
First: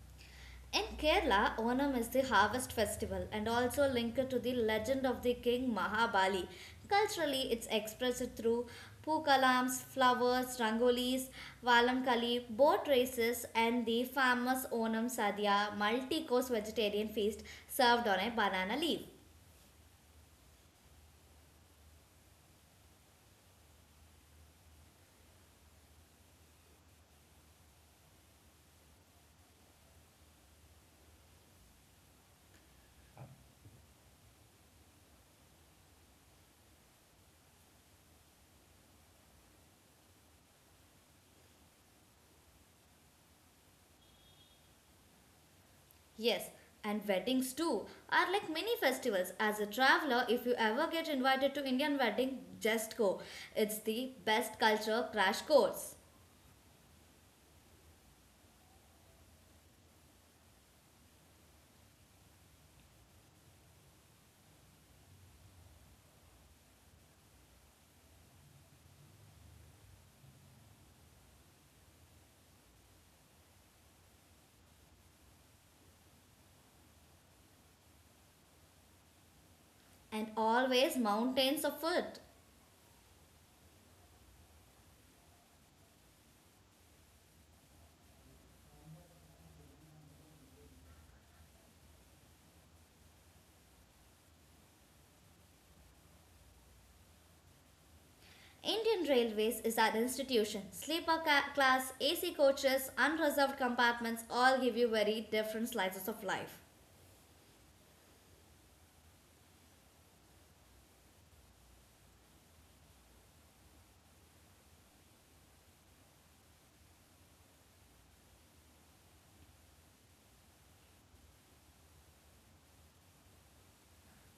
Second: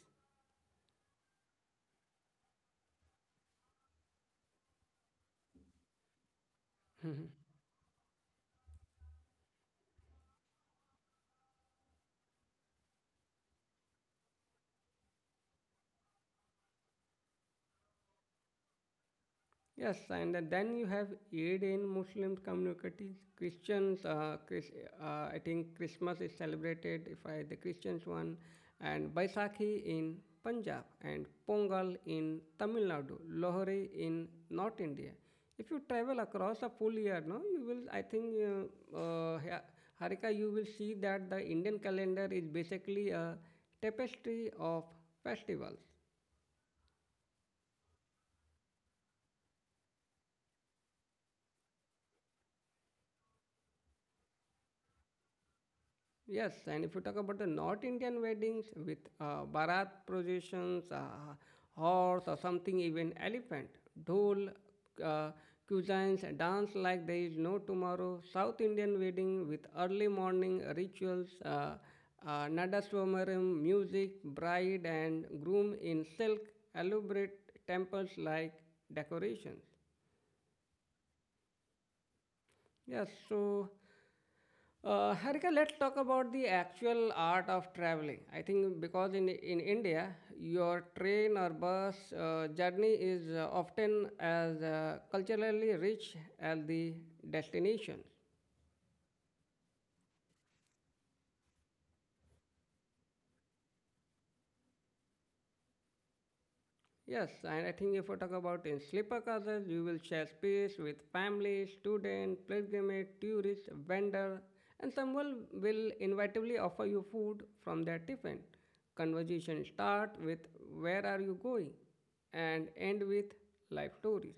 [SPEAKER 2] In Kerala, Onam is the harvest festival and also linked to the legend of the king Mahabali. Culturally, it's expressed through pukalams, flowers, rangolis, valamkali, boat races, and the famous Onam Sadhya multi course vegetarian feast served on a banana leaf.
[SPEAKER 1] Yes, and then you have Eid in Muslim communities. I think Christmas is celebrated if I the Christians one, and Baisakhi in Punjab, and Pongal in Tamil Nadu, Lohri in North India. If you travel across a full year, no, you will. I think, yeah, Harika, you will see that the Indian calendar is basically a tapestry of festivals.
[SPEAKER 2] Yes, and weddings too are like mini festivals. As a traveler, if you ever get invited to Indian wedding, just go. It's the best culture crash course.
[SPEAKER 1] Yes, and if you talk about the North Indian weddings with barat processions, horse or something, even elephant, dhol, uh, cuisines, and dance like there is no tomorrow. South Indian wedding with early morning rituals, nadaswamaram, music, bride and groom in silk, elaborate temples like decorations.
[SPEAKER 2] And always mountains of food.
[SPEAKER 1] Yes, so Harika, let's talk about the actual art of traveling. I think because in India, your train or bus journey is often as culturally rich as the destination.
[SPEAKER 2] Indian Railways is an institution. Sleeper class, AC coaches, unreserved compartments all give you very different slices of life.
[SPEAKER 1] Yes, and I think if we talk about in sleeper classes, you will share space with family, student, pilgrimage, tourist, vendor, and someone will inevitably offer you food from their tiffin. Conversation start with where are you going and end with life stories.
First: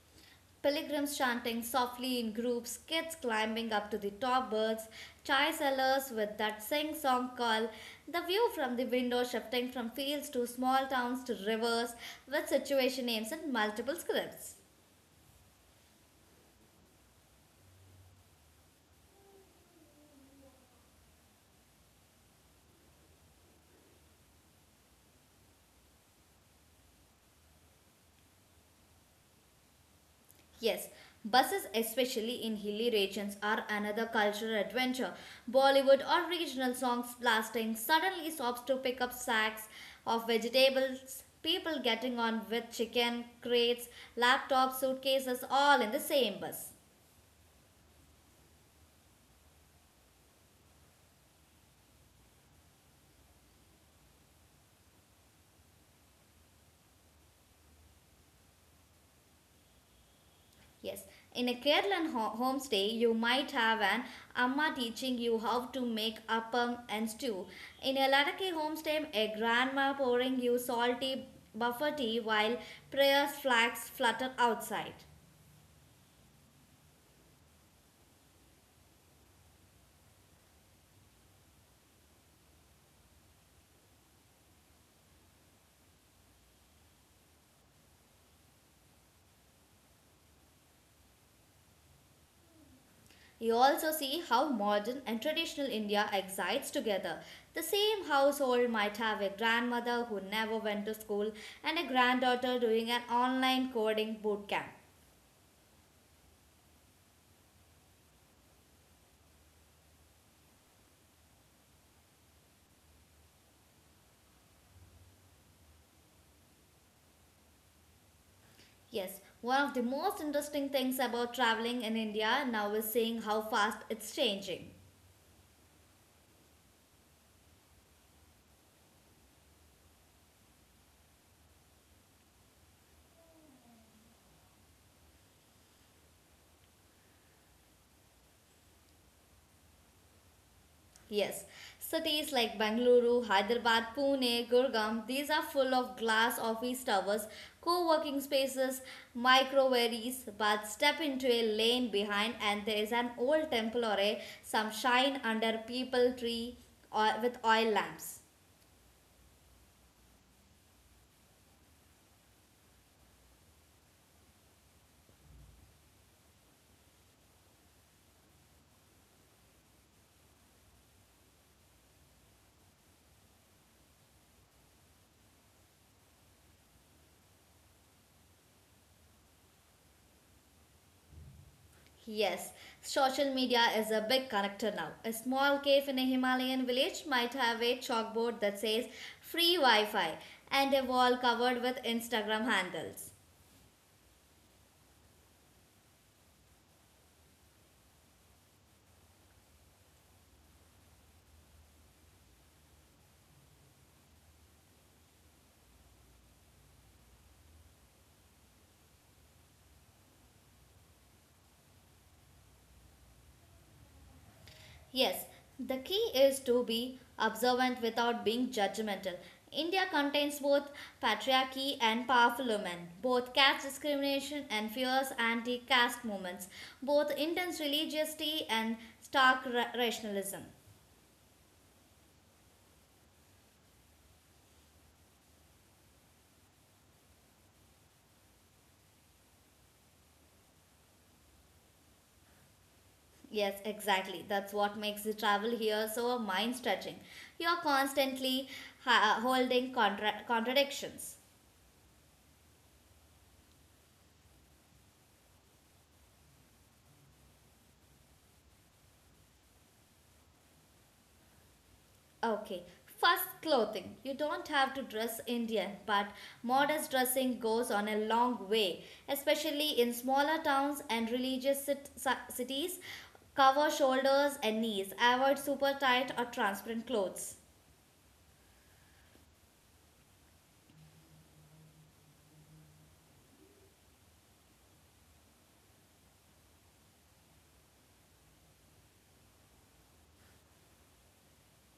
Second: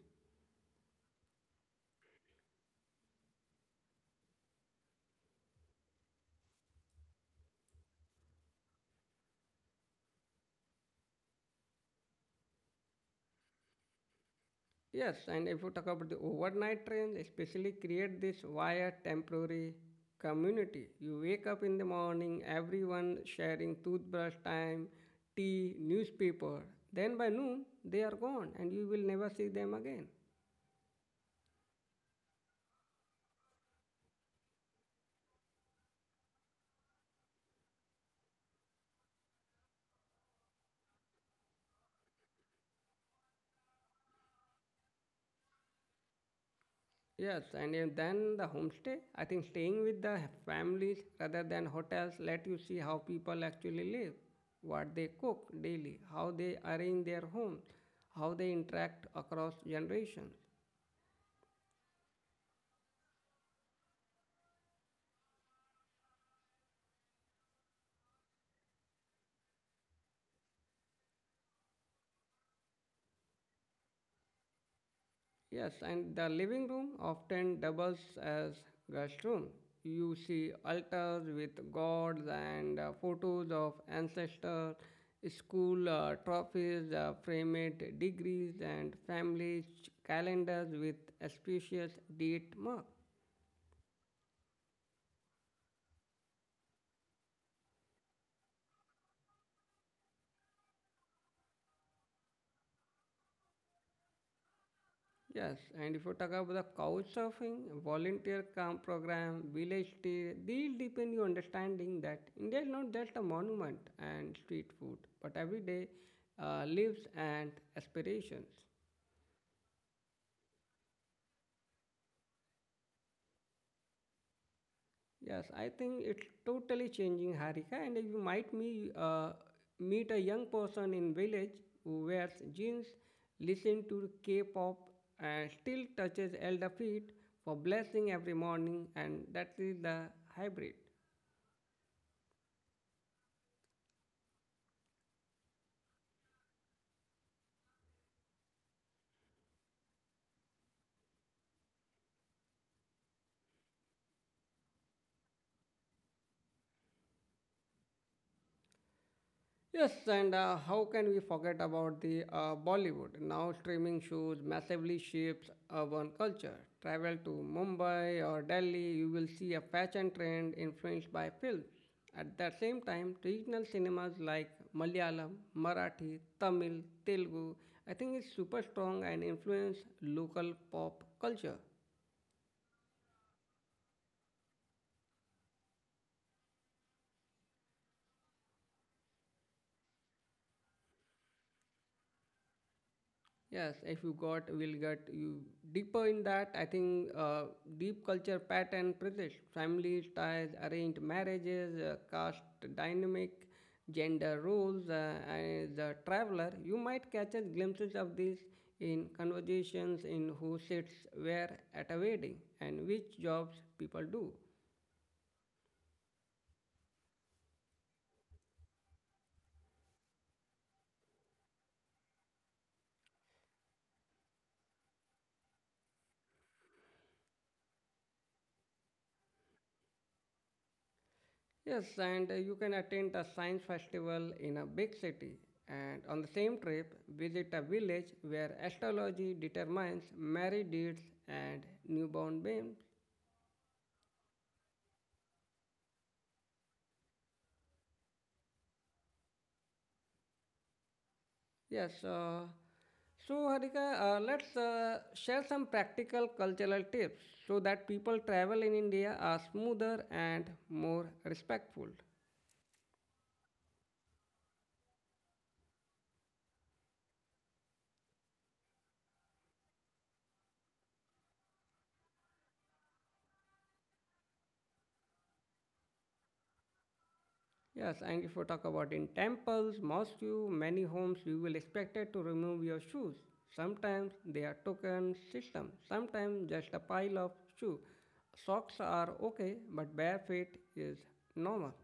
[SPEAKER 2] Pilgrims chanting softly in groups, kids climbing up to the top berths, chai sellers with that sing song call, the view from the window shifting from fields to small towns to rivers with situation names in multiple scripts.
[SPEAKER 1] Yes, and if you talk about the overnight trains, especially create this via temporary community. You wake up in the morning, everyone sharing toothbrush time, tea, newspaper. Then by noon, they are gone and you will never see them again.
[SPEAKER 2] Yes, buses, especially in hilly regions, are another cultural adventure. Bollywood or regional songs blasting suddenly stops to pick up sacks of vegetables, people getting on with chicken, crates, laptops, suitcases, all in the same bus.
[SPEAKER 1] Yes, and then the homestay. I think staying with the families rather than hotels let you see how people actually live, what they cook daily, how they arrange their homes, how they interact across generations.
[SPEAKER 2] Yes, in a Kerala homestay, you might have an amma teaching you how to make appam and stew. In a Ladakhi homestay, a grandma pouring you salty buffer tea while prayers flags flutter outside.
[SPEAKER 1] Yes, and the living room often doubles as guest room. You see altars with gods and photos of ancestors, school trophies, framed degrees, and family calendars with auspicious date marks.
[SPEAKER 2] You also see how modern and traditional India excites together. The same household might have a grandmother who never went to school and a granddaughter doing an online coding boot camp.
[SPEAKER 1] Yes, and if you talk about the couchsurfing, volunteer camp program, village stay, these deepen your understanding that India is not just a monument and street food, but everyday lives and aspirations.
[SPEAKER 2] Yes, one of the most interesting things about traveling in India now is seeing how fast it's changing.
[SPEAKER 1] Yes, I think it's totally changing Harika, and you might meet a young person in village who wears jeans, listen to K-pop, and still touches elder feet for blessing every morning, and that is the hybrid.
[SPEAKER 2] Yes, cities like Bengaluru, Hyderabad, Pune, Gurgaon, these are full of glass office towers, co working spaces, microwaves, but step into a lane behind and there is an old temple or a some shrine under people tree or with oil lamps.
[SPEAKER 1] Yes, and how can we forget about the Bollywood? Now streaming shows massively shapes urban culture. Travel to Mumbai or Delhi, you will see a fashion trend influenced by films. At the same time, regional cinemas like Malayalam, Marathi, Tamil, Telugu, I think it's super strong and influence local pop culture.
[SPEAKER 2] Yes, social media is a big connector now. A small cave in a Himalayan village might have a chalkboard that says free Wi Fi and a wall covered with Instagram handles.
[SPEAKER 1] Yes, if you got, will get you deeper in that. I think deep culture pattern presents family ties, arranged marriages, caste dynamic, gender roles, and the traveler. You might catch a glimpses of this in conversations in who sits where at a wedding and which jobs people do.
[SPEAKER 2] Yes, the key is to be observant without being judgmental. India contains both patriarchy and powerful women, both caste discrimination and fierce anti caste movements, both intense religiosity and stark rationalism.
[SPEAKER 1] Yes, and you can attend a science festival in a big city and on the same trip visit a village where astrology determines married dates and newborn babies.
[SPEAKER 2] Yes, exactly. That's what makes the travel here so mind stretching. You're constantly holding contradictions.
[SPEAKER 1] Yes, so Harika, let's share some practical cultural tips so that people travel in India are smoother and more respectful.
[SPEAKER 2] Okay, first clothing. You don't have to dress Indian, but modest dressing goes on a long way, especially in smaller towns and religious cities. Cover shoulders and knees. Avoid super tight or transparent clothes.
[SPEAKER 1] Yes, and if we talk about in temples, mosques, many homes, you will expected to remove your shoes. Sometimes they are token system, sometimes just a pile of shoe. Socks are okay, but bare feet is normal.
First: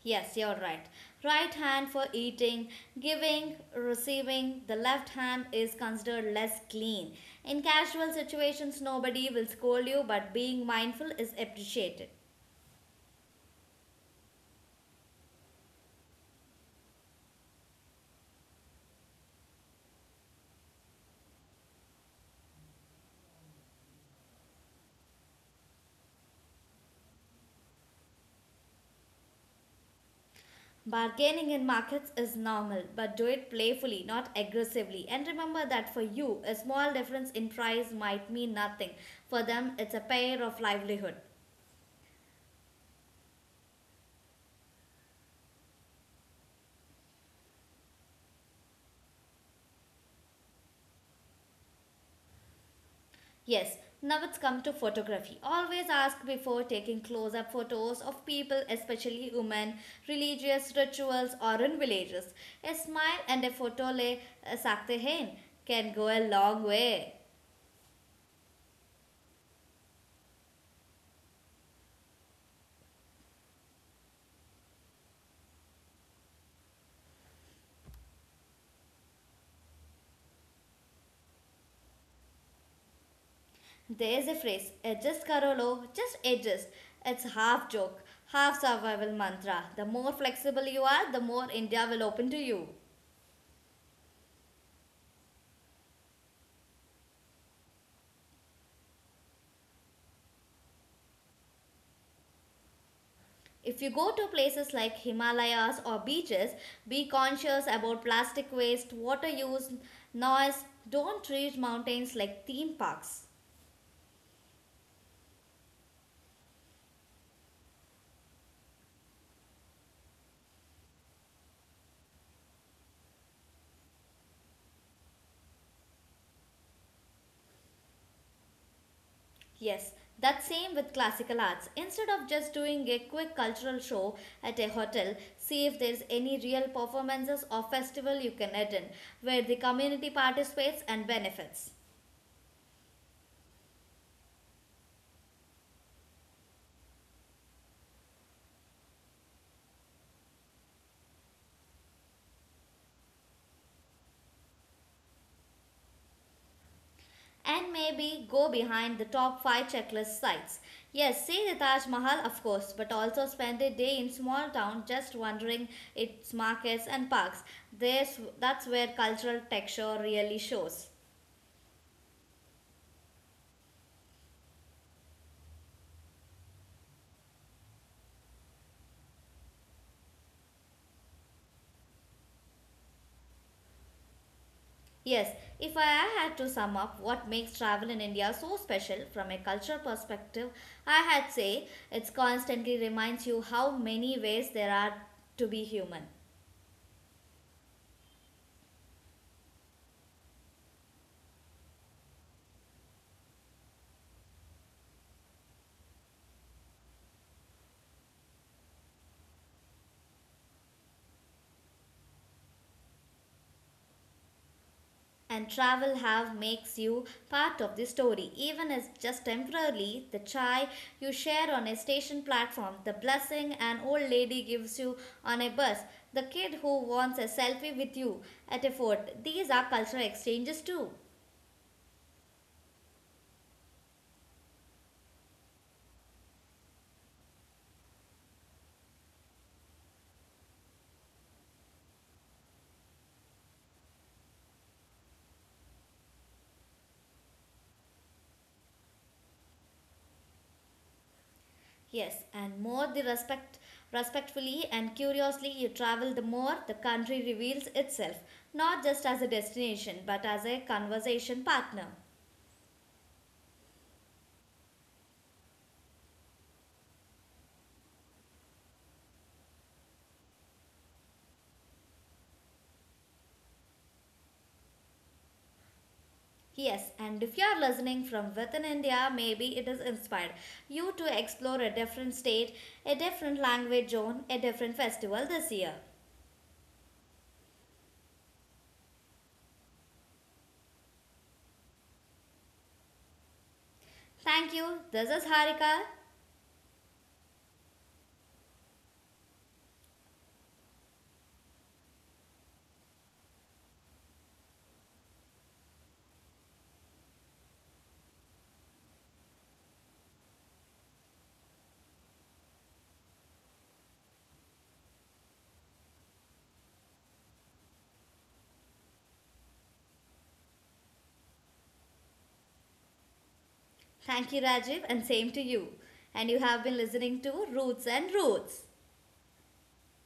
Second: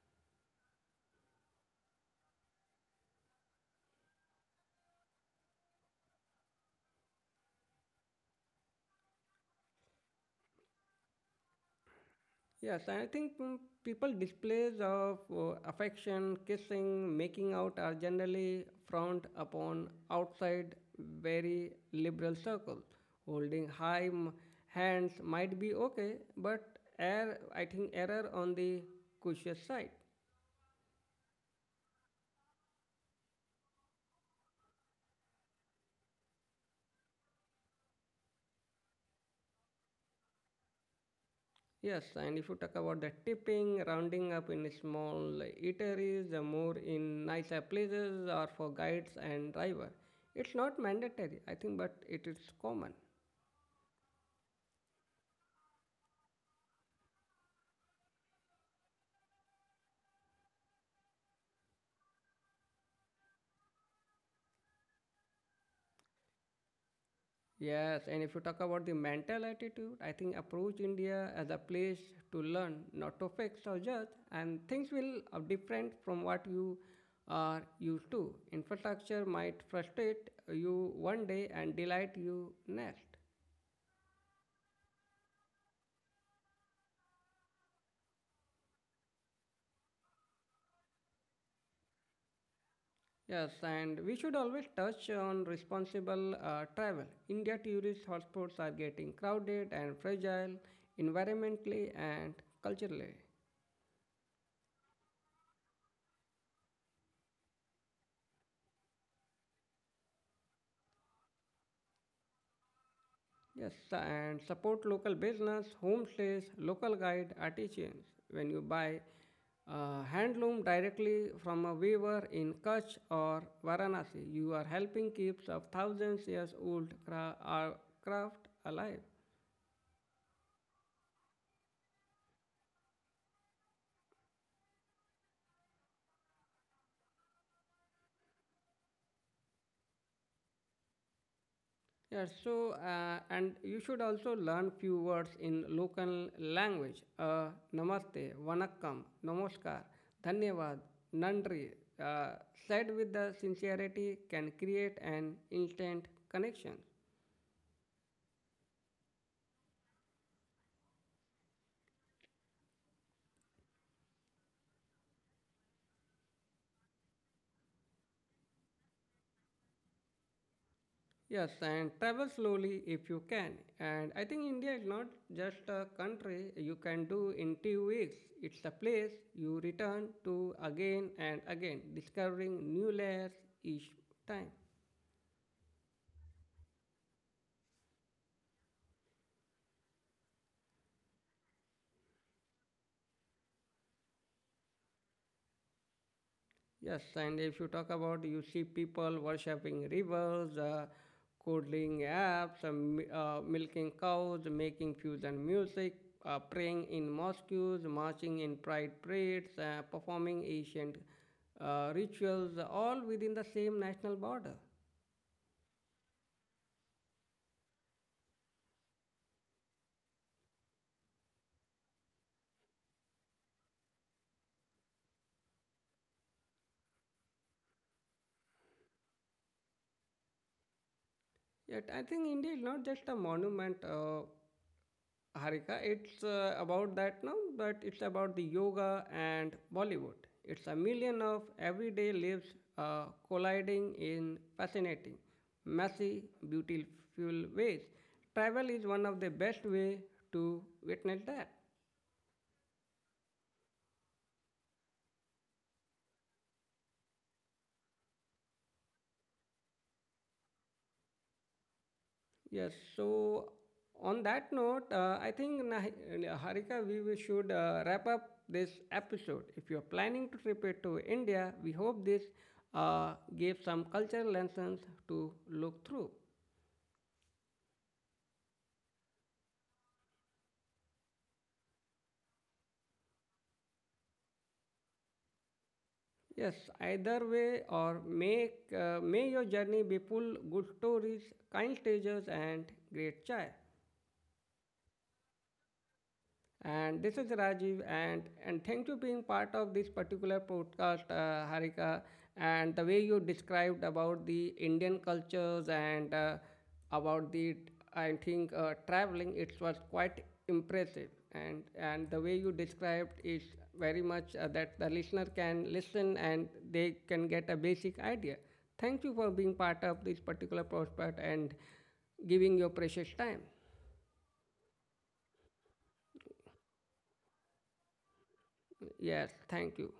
[SPEAKER 2] Yes, you're right. Right hand for eating, giving, receiving. The left hand is considered less clean. In casual situations, nobody will scold you, but being mindful is appreciated.
[SPEAKER 1] Yes, I think people displays of affection, kissing, making out are generally frowned upon outside very liberal circles. Holding high hands might be okay, but I think error on the cautious side.
[SPEAKER 2] Bargaining in markets is normal, but do it playfully, not aggressively. And remember that for you, a small difference in price might mean nothing. For them, it's a pair of livelihood.
[SPEAKER 1] Yes, and if you talk about the tipping, rounding up in small eateries, the more in nicer places, or for guides and driver, it's not mandatory, I think, but it is common.
[SPEAKER 2] Yes, now it's come to photography. Always ask before taking close up photos of people, especially women, religious rituals, or in villages. A smile and a photo le sakte hain can go a long way.
[SPEAKER 1] Yes, and if you talk about the mental attitude, I think approach India as a place to learn, not to fix or judge, and things will are different from what you are used to. Infrastructure might frustrate you one day and delight you next.
[SPEAKER 2] There is a phrase, adjust karo lo, just adjust. It's half joke, half survival mantra. The more flexible you are, the more India will open to you.
[SPEAKER 1] Yes, and we should always touch on responsible travel. India tourist hotspots are getting crowded and fragile environmentally and culturally.
[SPEAKER 2] If you go to places like Himalayas or beaches, be conscious about plastic waste, water use, noise. Don't treat mountains like theme parks.
[SPEAKER 1] Yes, and support local business, homestays, local guide, artisans. When you buy handloom directly from a weaver in Kutch or Varanasi, you are helping keep of thousands years old craft alive.
[SPEAKER 2] Yes, that same with classical arts. Instead of just doing a quick cultural show at a hotel, see if there's any real performances or festival you can attend where the community participates and benefits.
[SPEAKER 1] Yeah, so and you should also learn few words in local language. Namaste, vanakkam, namaskar, dhanyavad, nandri, uh, said with the sincerity can create an instant connection.
[SPEAKER 2] And maybe go behind the top 5 checklist sites. Yes, see the Taj Mahal, of course, but also spend a day in small town just wandering its markets and parks. That's where cultural texture really shows.
[SPEAKER 1] Yes, and travel slowly if you can. And I think India is not just a country you can do in two weeks. It's a place you return to again and again, discovering new layers each time.
[SPEAKER 2] Yes, if I had to sum up what makes travel in India so special from a cultural perspective, I had say it constantly reminds you how many ways there are to be human.
[SPEAKER 1] Yes, and if you talk about, you see people worshipping rivers, coding apps, milking cows, making fusion music, praying in mosques, marching in pride parades, performing ancient rituals, all within the same national border.
[SPEAKER 2] And travel have makes you part of the story, even as just temporarily, the chai you share on a station platform, the blessing an old lady gives you on a bus, the kid who wants a selfie with you at a fort, these are cultural exchanges too.
[SPEAKER 1] Yet, I think India is not just a monument. Harika, it's about that now, but it's about the yoga and Bollywood. It's a million of everyday lives colliding in fascinating, messy, beautiful ways. Travel is one of the best way to witness that.
[SPEAKER 2] Yes, and more the respect, respectfully and curiously you travel, the more the country reveals itself, not just as a destination but as a conversation partner.
[SPEAKER 1] Yes. So on that note, I think Harika, we should wrap up this episode. If you're planning to trip to India, we hope this gave some cultural lessons to look through.
[SPEAKER 2] Yes, and if you are listening from within India, maybe it is inspired you to explore a different state, a different language zone, a different festival this year.
[SPEAKER 1] Yes, either way, or make may your journey be full good stories, kind strangers, and great chai.
[SPEAKER 2] Thank you. This is Harika.
[SPEAKER 1] And this is Rajiv, and thank you being part of this particular podcast, Harika. And the way you described about the Indian cultures and about the, I think traveling, it was quite impressive. And the way you described is very much that the listener can listen and they can get a basic idea. Thank you for being part of this particular podcast and giving your precious time.
[SPEAKER 2] Thank you, Rajiv, and same to you. And you have been listening to Roots and Roots.
[SPEAKER 1] Yes, thank you.